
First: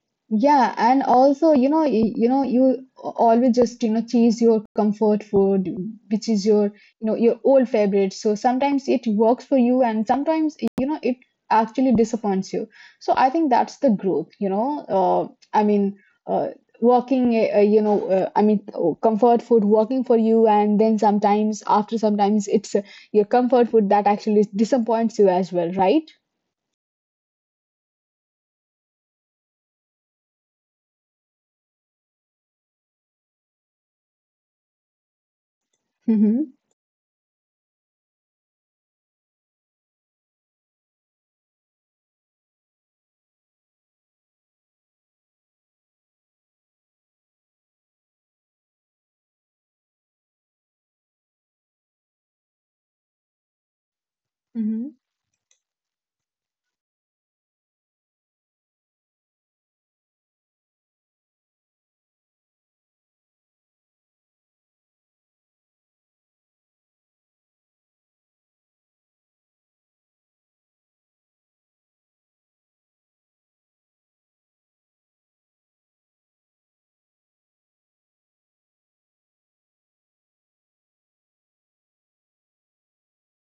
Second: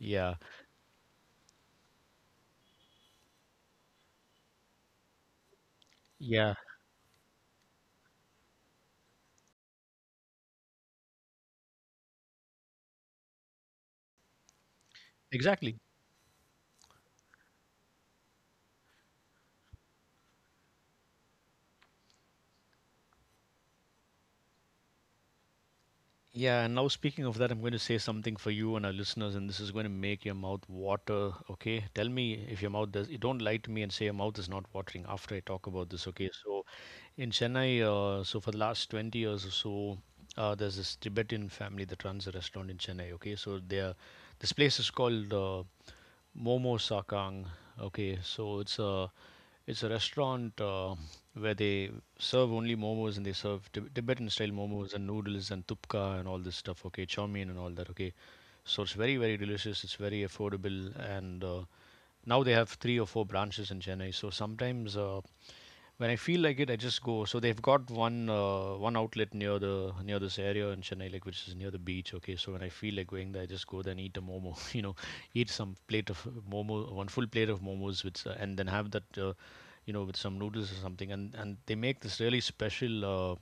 Speaker 1: Yeah,
Speaker 2: Yeah, and also, you know, y- you know, you always just, you know, choose your comfort food, which is
Speaker 1: yeah,
Speaker 2: your, you know, your old favorite. So sometimes it works for you, and sometimes, you know, it actually disappoints you. So I think that's the growth, you know. Uh, I
Speaker 1: exactly.
Speaker 2: mean, uh, working, uh, uh, you know, uh, I mean, oh, Comfort food working for you, and then sometimes after sometimes it's uh, your comfort food that actually disappoints you as well, right?
Speaker 1: Yeah, and now speaking of that, I'm going to say something for you and our listeners, and this is going to make your mouth water. Okay, tell me if your mouth does. You don't lie to me and say your mouth is not watering after I talk about this. Okay,
Speaker 2: Mm-hmm.
Speaker 1: so in Chennai, uh, so for the last twenty years or so, uh, there's this Tibetan family that runs a restaurant in Chennai. Okay, so they're this place is called, Uh, Momo Sakang. Okay, so it's a it's a restaurant uh, where they serve only momos, and they serve Tib- Tibetan style momos and noodles and tupka and all this stuff. Okay, chow mein and all that. Okay, so it's very very delicious. It's very affordable, and uh, now they have three or four branches in Chennai. So sometimes uh, when I feel like it, I just go. So they've got one uh, one outlet near the near this area in Chennai, like, which is near the beach. Okay, so when I feel like going there, I just go there and eat a momo. You know, eat some plate of momo, one full plate of momos, with, uh, and then have that, uh, you know, with some noodles or something. And and they make this really special, Uh,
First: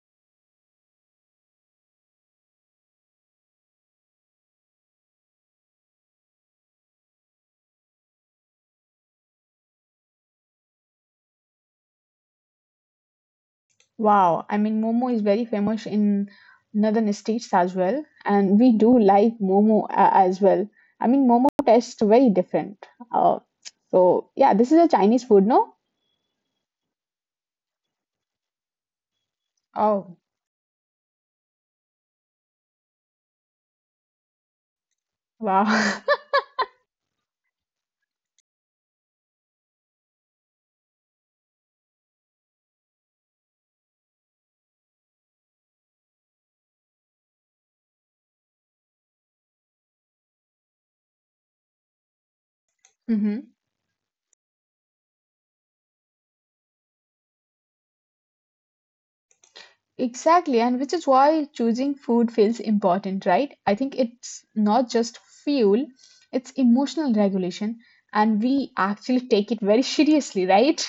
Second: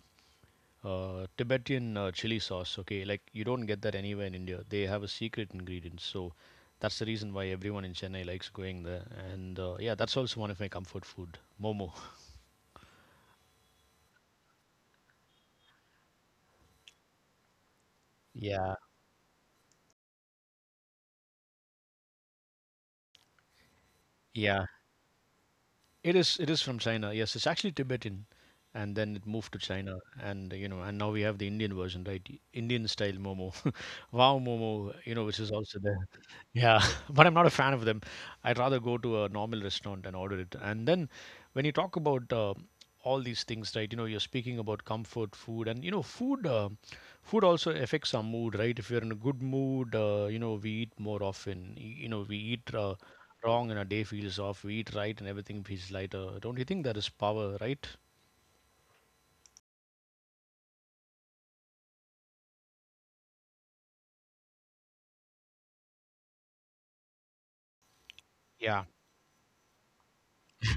Speaker 1: uh, Tibetan uh, chili sauce, okay, like you don't get that anywhere in India. They have a secret ingredient, so that's the reason why everyone in Chennai likes going there. And uh, yeah, that's also one of my comfort food, momo.
Speaker 2: Wow, I mean, Momo is very famous in northern states as well, and we
Speaker 1: Yeah,
Speaker 2: do like Momo uh, as well. I mean, Momo tastes very different. Uh, so, yeah, this
Speaker 1: yeah.
Speaker 2: is a Chinese food, no?
Speaker 1: It is it is from China. Yes, it's actually Tibetan, and then it moved to China,
Speaker 2: Oh,
Speaker 1: and you know, and now we have the Indian version, right? I- Indian style momo, wow momo, you know, which is also
Speaker 2: wow.
Speaker 1: there. Yeah, but I'm not a fan of them. I'd rather go to a normal restaurant and order it. And then when you talk about uh, all these things, right? You know, you're speaking about comfort food, and you know, food, uh, food also affects our mood, right? If you're in a good mood, uh, you know, we eat more often. y- You know, we eat Uh,
Speaker 2: Hmm.
Speaker 1: wrong and our day feels off. We eat right and everything feels lighter. Don't you think that is power, right?
Speaker 2: Exactly, and which is why choosing food feels important, right? I think it's not just fuel, it's emotional regulation, and we
Speaker 1: Yeah,
Speaker 2: actually take it very seriously, right?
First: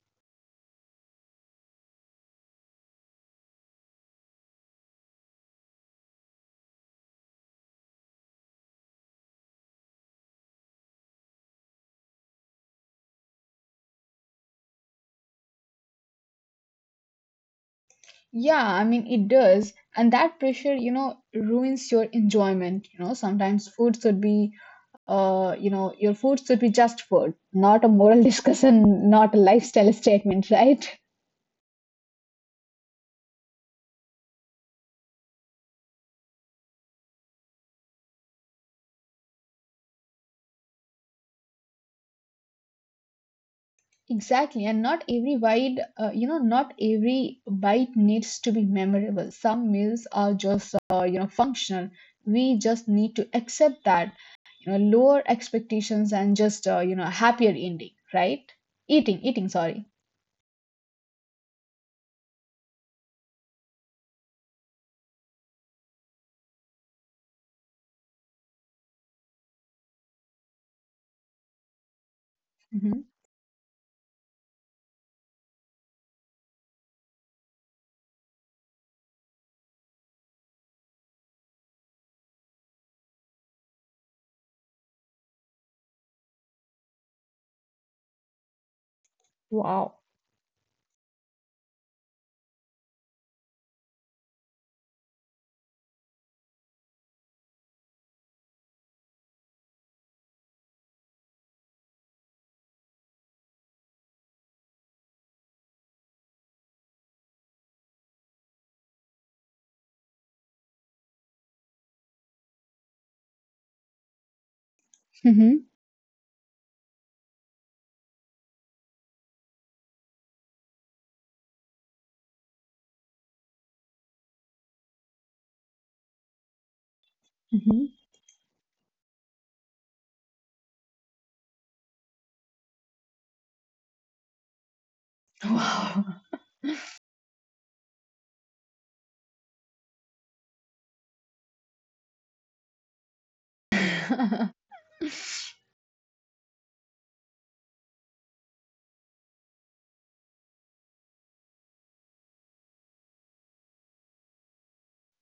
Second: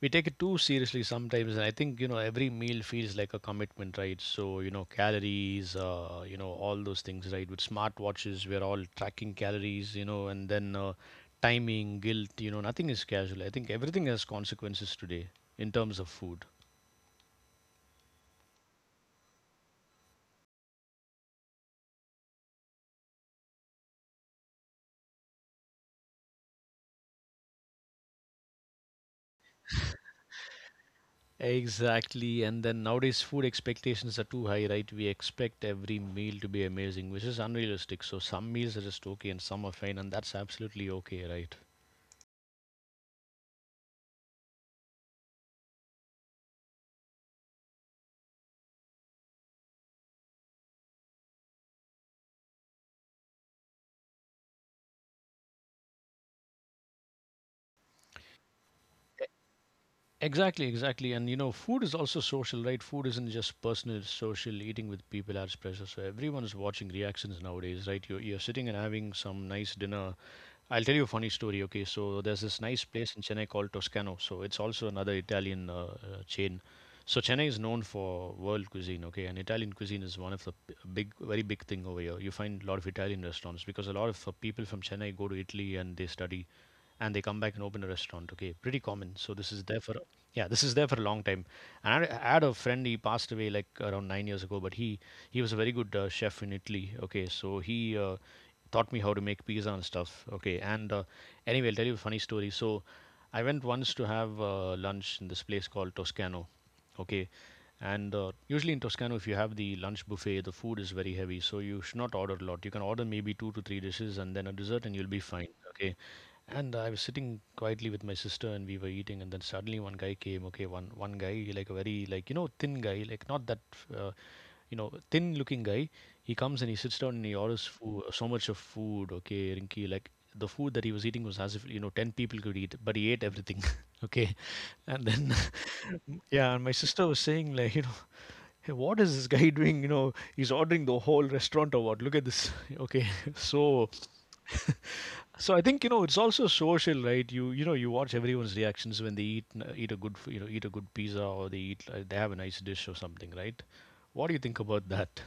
Speaker 1: we take it too seriously sometimes, and I think you know every meal feels like a commitment, right? So you know calories, uh, you know all those things, right? With smartwatches, we're all tracking calories, you know, and then uh, timing, guilt, you know, nothing is casual. I think everything has consequences today in terms of food.
Speaker 2: Yeah, I mean, it does. And that pressure, you know, ruins your enjoyment. You know, sometimes food should be, uh, you know, your food should be just food, not a moral discussion, not a lifestyle statement, right?
Speaker 1: Exactly, and then nowadays food expectations are too high, right? We expect every meal to be amazing, which is unrealistic. So some meals are just okay and some are fine, and that's absolutely okay, right?
Speaker 2: Exactly. And not every bite, uh, you know, not every bite needs to be memorable. Some meals are just, uh, you know, functional. We just need to accept that, you know, lower expectations and just, uh, you know, a happier ending, right? Eating, eating, sorry.
Speaker 1: Exactly, exactly. And you know, food is also social, right? Food isn't just personal, it's social. Eating with people adds pressure. So everyone is watching reactions nowadays, right? You're, you're sitting and having some nice dinner. I'll tell you a funny story, okay? So there's this nice
Speaker 2: Hmm.
Speaker 1: place in Chennai called Toscano. So it's also another Italian uh, uh, chain. So Chennai is known for world cuisine, okay? And Italian cuisine is one of the p- big, very big thing over here. You find a lot of Italian restaurants because a lot of uh, people from Chennai go to Italy and they study and they come back and open a restaurant. Okay, pretty common. So this is there for
Speaker 2: Wow.
Speaker 1: yeah, this is there for a long time. And I I had a friend. He passed away like around nine years ago, but he he was a very good uh, chef in Italy. Okay, so he uh, taught me how to make pizza and stuff. Okay, and uh, anyway, I'll tell you a funny story. So I went once to have uh, lunch in this place called Toscano. Okay. And uh, usually in Toscano, if you have the lunch buffet, the food is very heavy, so you should not order a lot. You can order maybe two to three dishes and then a dessert, and you'll be fine.
Speaker 2: Mm-hmm.
Speaker 1: Okay. And I was sitting quietly with my sister, and we were eating, and then suddenly one guy came. Okay, one one guy, like a very, like, you know, thin guy, like not that uh, you know, thin looking guy. He comes and he sits down and he orders
Speaker 2: Mm-hmm.
Speaker 1: food, so much of food. Okay, Rinky, like the food that he was eating was as if you know ten people could eat, but he ate everything. Okay, and then,
Speaker 2: Wow.
Speaker 1: yeah, and my sister was saying, like, you know, hey, what is this guy doing? You know, he's ordering the whole restaurant or what? Look at this. Okay. So, so I think, you know, it's also social, right? You, you know, you watch everyone's reactions when they eat, n- eat a good, f- you know, eat a good pizza, or they eat, like, they have a nice dish or something, right? What do you think about that?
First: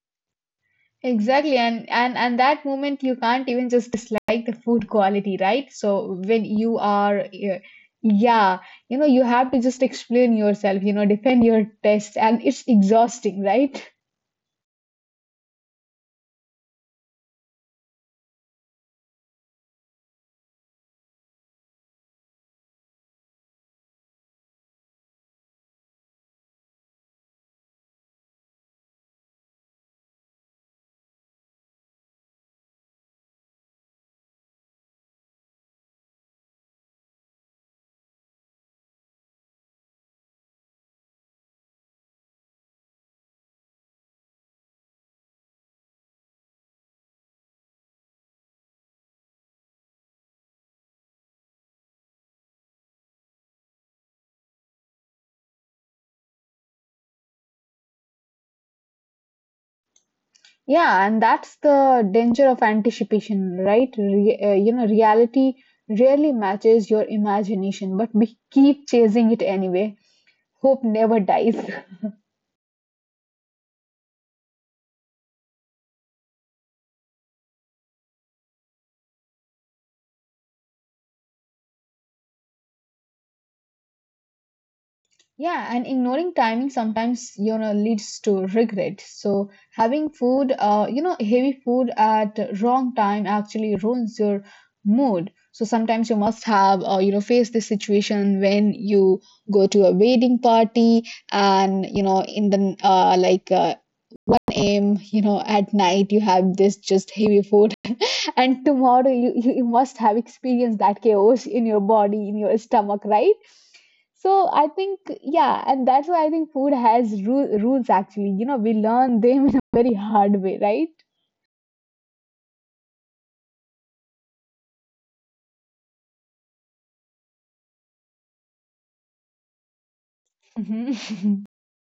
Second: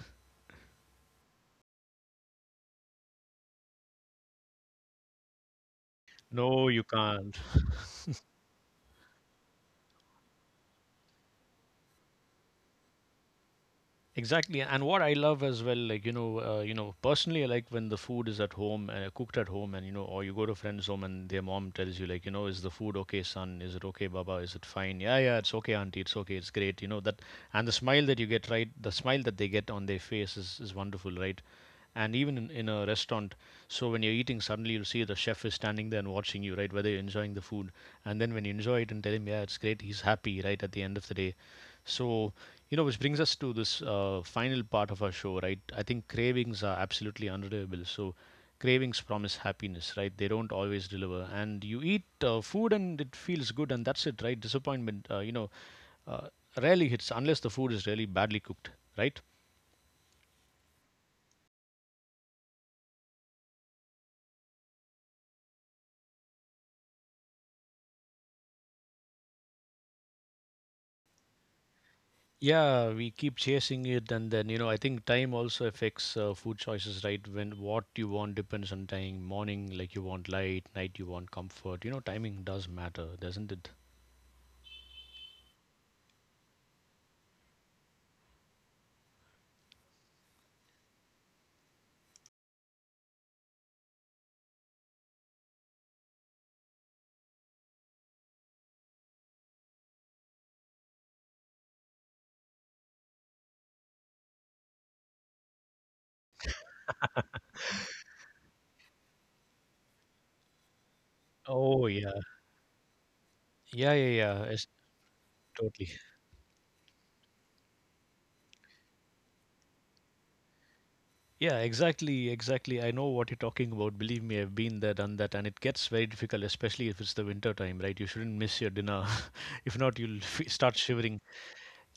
Speaker 2: exactly and and and that moment you can't even just dislike the food quality right so when
Speaker 1: No,
Speaker 2: you
Speaker 1: you
Speaker 2: are
Speaker 1: can't.
Speaker 2: uh, yeah you know you have to just explain yourself you know defend your test and it's exhausting right.
Speaker 1: Exactly, and what I love as well, like, you know, uh, you know, personally, I like when the food is at home and uh, cooked at home, and you know, or you go to a friend's home and their mom tells you, like, you know, is the food okay, son? Is it okay, Baba? Is it fine? Yeah, yeah, it's okay, auntie. It's okay. It's great. You know that, and the smile that you get, right? The smile that they get on their face is is wonderful, right? And even in, in a restaurant, so when you're eating, suddenly you'll see the chef is standing there and watching you, right? Whether you're enjoying the food, and then when you enjoy it and tell him, yeah, it's great, he's happy, right? At the end of the day, so, you know, which brings us to this uh, final part of our show, right? I think cravings are absolutely unreliable. So, cravings promise happiness, right? They don't always deliver. And you eat uh, food and it feels good, and that's it, right? Disappointment, uh, you know, uh, rarely hits unless the food is really badly cooked, right?
Speaker 2: Yeah, and that's the danger of anticipation, right? Re- uh, you know, reality rarely matches your imagination, but we keep chasing it anyway. Hope never dies.
Speaker 1: Yeah, we keep chasing it, and then you know, I think time also affects uh, food choices, right? When what you want depends on time. Morning, like, you want light; night, you want comfort. You know, timing does matter, doesn't it?
Speaker 2: Yeah, and ignoring timing sometimes, you know, leads to regret. So having food, uh, you know, heavy food at wrong time actually ruins your mood. So sometimes you must have, uh, you know, face this situation when you go to a wedding party and you know in the uh, like. Uh, a m. You know, at night you have this just heavy food, and tomorrow you, you you must have experienced that chaos in your
Speaker 1: Oh yeah.
Speaker 2: body, in your stomach, right?
Speaker 1: Yeah, yeah, yeah.
Speaker 2: So
Speaker 1: It's
Speaker 2: I think yeah,
Speaker 1: totally.
Speaker 2: and that's why I think food has ru- rules. Actually, you know, we learn them in a very hard way, right?
Speaker 1: Yeah, exactly, exactly. I know what you're talking about. Believe me, I've been there, done that, and it gets very difficult, especially if it's the winter time, right? You shouldn't miss your dinner. If not, you'll f start
Speaker 2: Mhm.
Speaker 1: shivering.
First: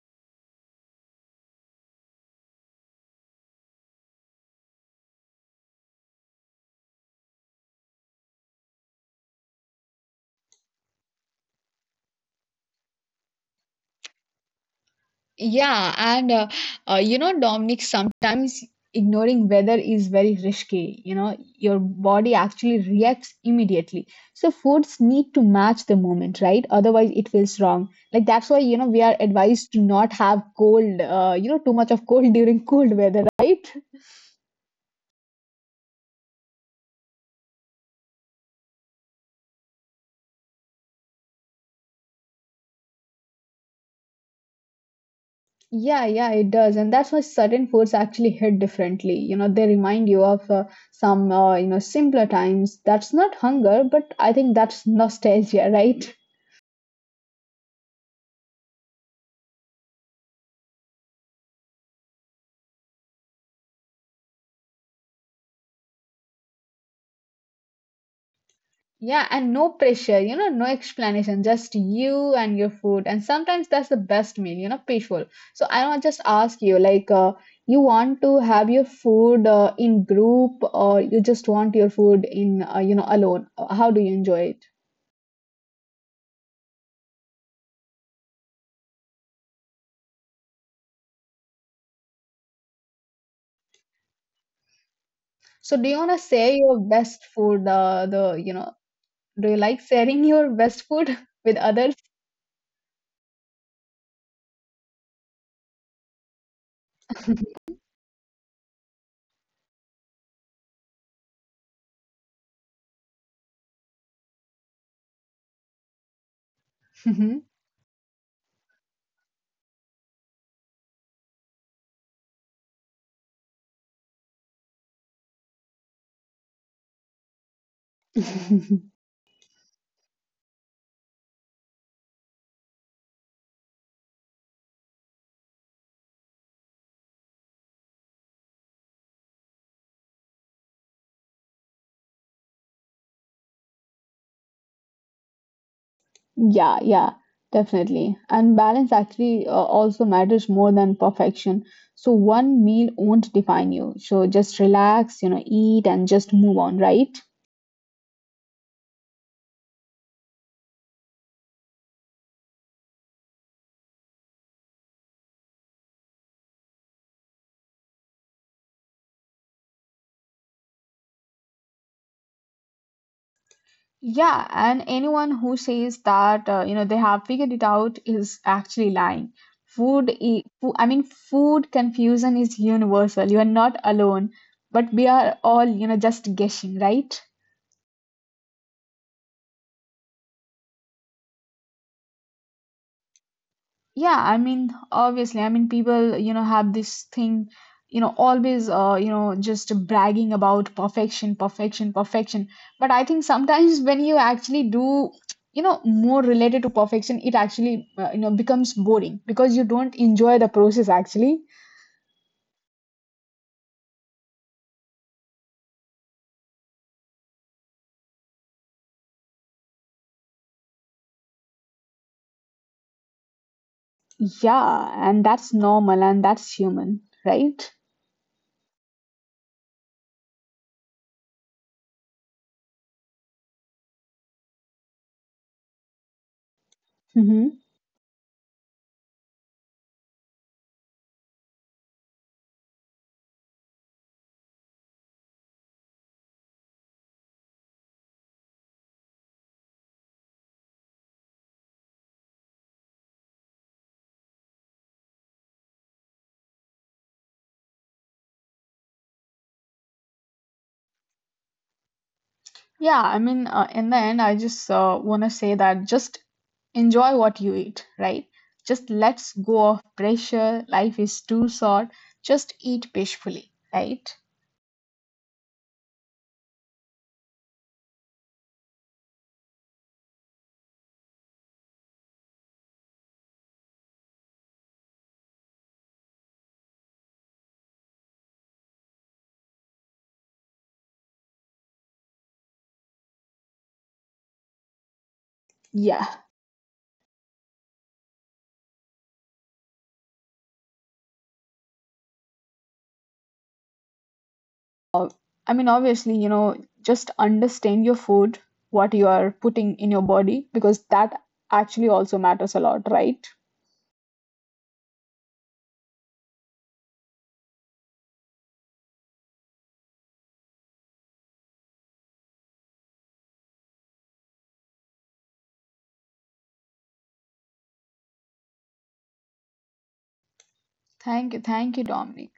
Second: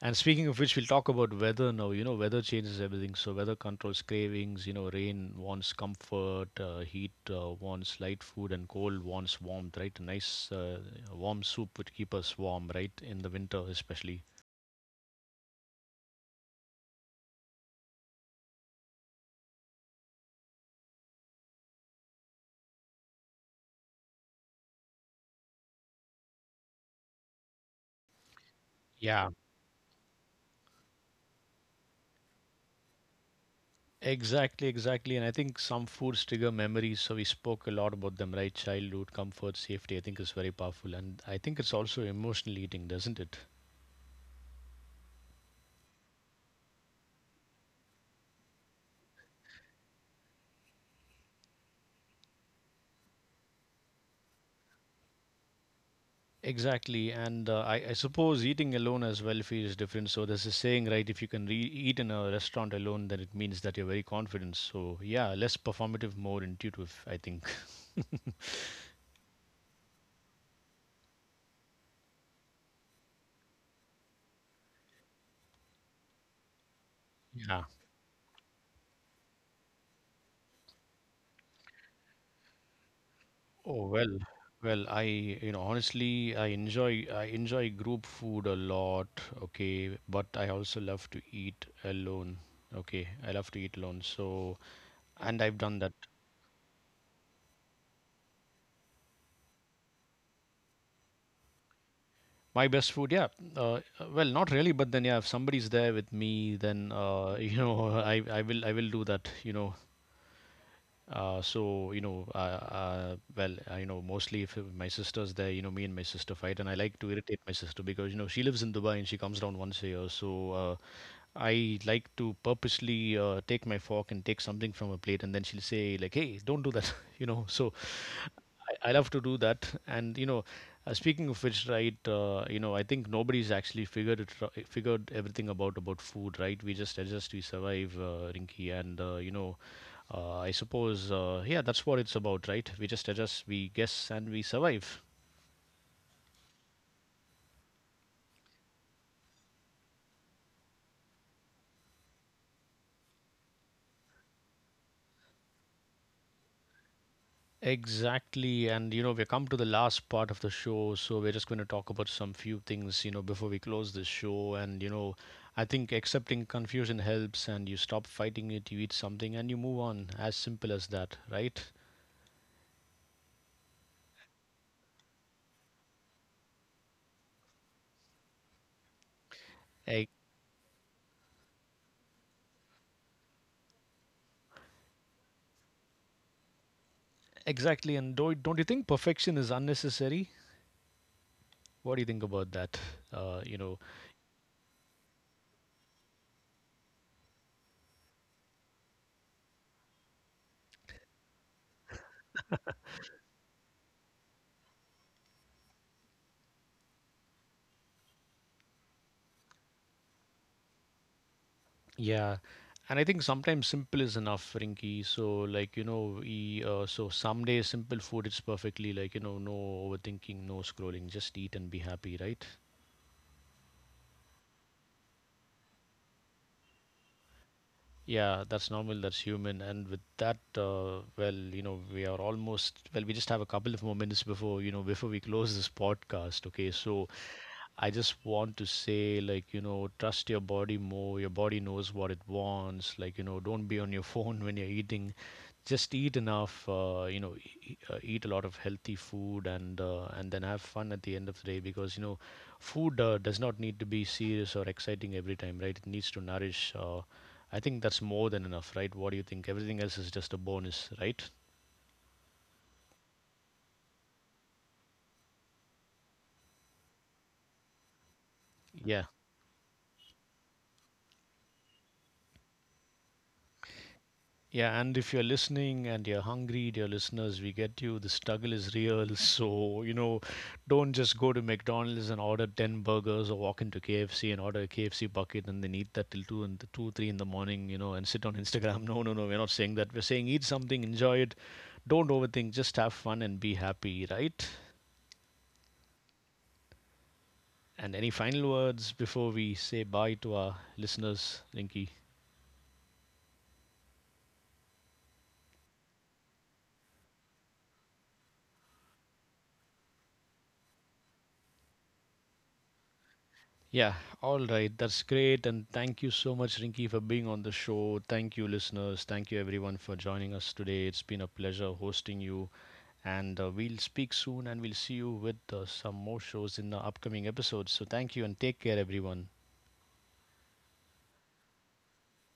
Speaker 1: And speaking of which, we'll talk about weather now. You know, weather changes everything. So weather controls cravings. You know, rain wants comfort, uh, heat uh, wants light food, and cold wants warmth, right? A nice uh, warm soup would keep us warm, right? In the winter, especially.
Speaker 2: Yeah, and uh, uh, you know, Dominic, sometimes ignoring weather is very risky. You know, your body actually reacts immediately. So foods need to match the moment, right? Otherwise, it feels wrong. Like that's why, you know, we are
Speaker 1: Yeah,
Speaker 2: advised to not have cold, uh, you know, too much of cold during cold weather, right?
Speaker 1: exactly, exactly. And I think some foods trigger memories. So we spoke a lot about them, right? Childhood, comfort, safety, I think is very powerful. And I think it's also emotional eating, doesn't it?
Speaker 2: Yeah, yeah, it does. And that's why certain foods actually hit differently. You know, they remind you of uh, some, uh, you know, simpler times. That's not hunger, but I think that's nostalgia, right?
Speaker 1: Exactly. And uh, I, I suppose eating alone as well feels different. So there's a saying, right? If you can re eat in a restaurant alone, then it means that you're very confident. So yeah, less performative, more intuitive, I think.
Speaker 2: Yeah, and no pressure, you know, no explanation, just you and your food. And sometimes that's the best meal, you know, peaceful. So I want just ask you, like, uh,
Speaker 1: Yeah.
Speaker 2: you want to have your food uh, in group or you just want your food in, uh, you know, alone? Uh, How
Speaker 1: Oh
Speaker 2: do you
Speaker 1: well,
Speaker 2: enjoy it?
Speaker 1: well, I you know honestly I enjoy I enjoy group food a lot, okay, but I also love to eat alone. Okay, I love to eat alone. So, and I've
Speaker 2: So
Speaker 1: done
Speaker 2: do
Speaker 1: that.
Speaker 2: you want to share your best food, uh, the, you know, do you like sharing your best food with others?
Speaker 1: My best food, yeah. Uh, well, not really, but then yeah, if somebody's there with me, then uh, you know, I I will I will do that, you know. Uh, so you know, uh, uh, well, uh, you know, Mostly if my sister's there, you know, me and my sister fight, and I like to irritate my sister because you know she lives in Dubai and she comes down once a year. So uh, I like to purposely uh, take my fork and take something from her plate, and then she'll say like, "Hey, don't do that," you know. So
Speaker 2: Mhm.
Speaker 1: I, I love to do that, and you know, uh, speaking of which, right, uh, you know, I think nobody's actually figured it, ro- figured everything about about food, right? We just adjust, we survive, uh, Rinky, and uh, you know. Uh, I suppose, uh, yeah, that's what it's about, right? We just adjust, we guess, and we survive.
Speaker 2: Yeah, yeah, definitely. And balance actually uh, also matters more than perfection. So one meal won't define you. So just relax, you know, eat and just move on, right?
Speaker 1: Exactly. And, you know, we've come to the last part of the show. So we're just going to talk about some few things, you know, before we close this show. And, you know, I think accepting confusion helps and you stop fighting it, you eat something and you move on. As simple as that, right?
Speaker 2: Yeah, and anyone who says that uh, you know they have figured it out is actually lying. Food,
Speaker 1: E-
Speaker 2: i- fo- I mean, food confusion is universal. You are not alone, but we are all you know just guessing, right?
Speaker 1: Exactly. And do, don't you think perfection is unnecessary? What do you think about that? Uh, you know,
Speaker 2: Yeah, I mean, obviously, I mean, people, you know, have this thing, you know, always, uh, you know, just bragging about perfection, perfection, perfection. But I think sometimes when you actually do, you know, more related to perfection, it actually, uh, you know, becomes boring because you don't enjoy the process actually.
Speaker 1: Yeah, and I think sometimes simple is enough, Rinky. So like you know, we uh, so some days simple food is perfectly like you know, no overthinking, no scrolling, just eat and be happy, right?
Speaker 2: Yeah, and that's normal and that's human, right?
Speaker 1: Yeah, that's normal, that's human, and with that, uh, well, you know, we are almost well. We just have a couple of more minutes before you know before we close this podcast. Okay, so
Speaker 2: Mm-hmm.
Speaker 1: I just want to say, like, you know, trust your body more. Your body knows what it wants. Like, you know, don't be on your phone when you're eating. Just eat enough uh, you know e- e, uh, eat a lot of healthy food and uh, and then have fun at the end of the day because you know food uh, does not need to be serious or exciting every time, right? It needs to nourish uh, I think that's more than enough, right? What do you think? Everything else is just a bonus, right?
Speaker 2: Yeah, I mean, uh, in the end, I just uh, want to say that just enjoy what you eat, right? Just
Speaker 1: Yeah.
Speaker 2: let's go of pressure. Life is too short. Just eat peacefully, right?
Speaker 1: Yeah, and if you're listening and you're hungry, dear listeners, we get you. The struggle is real. So, you know, don't just go to McDonald's and order ten burgers or walk into K F C and order a K F C bucket and then eat that till 2 and 2 three in the morning, you know, and sit on Instagram. No, no, no, we're not saying that. We're saying eat something, enjoy it. Don't overthink, just have fun and be happy, right?
Speaker 2: Yeah.
Speaker 1: And any final words before we say bye to our listeners, Rinky?
Speaker 2: Uh, I mean, obviously, you know, just understand your food, what you are putting in your body, because that actually also matters a lot, right?
Speaker 1: Yeah, all right. That's great. And thank you so much, Rinky, for being on the show. Thank you, listeners. Thank you, everyone, for joining us today. It's been a pleasure hosting you. And uh, we'll speak soon and we'll see you with uh, some more shows in the upcoming episodes. So thank you and take care, everyone.
Speaker 2: Thank you, thank you, Dominic.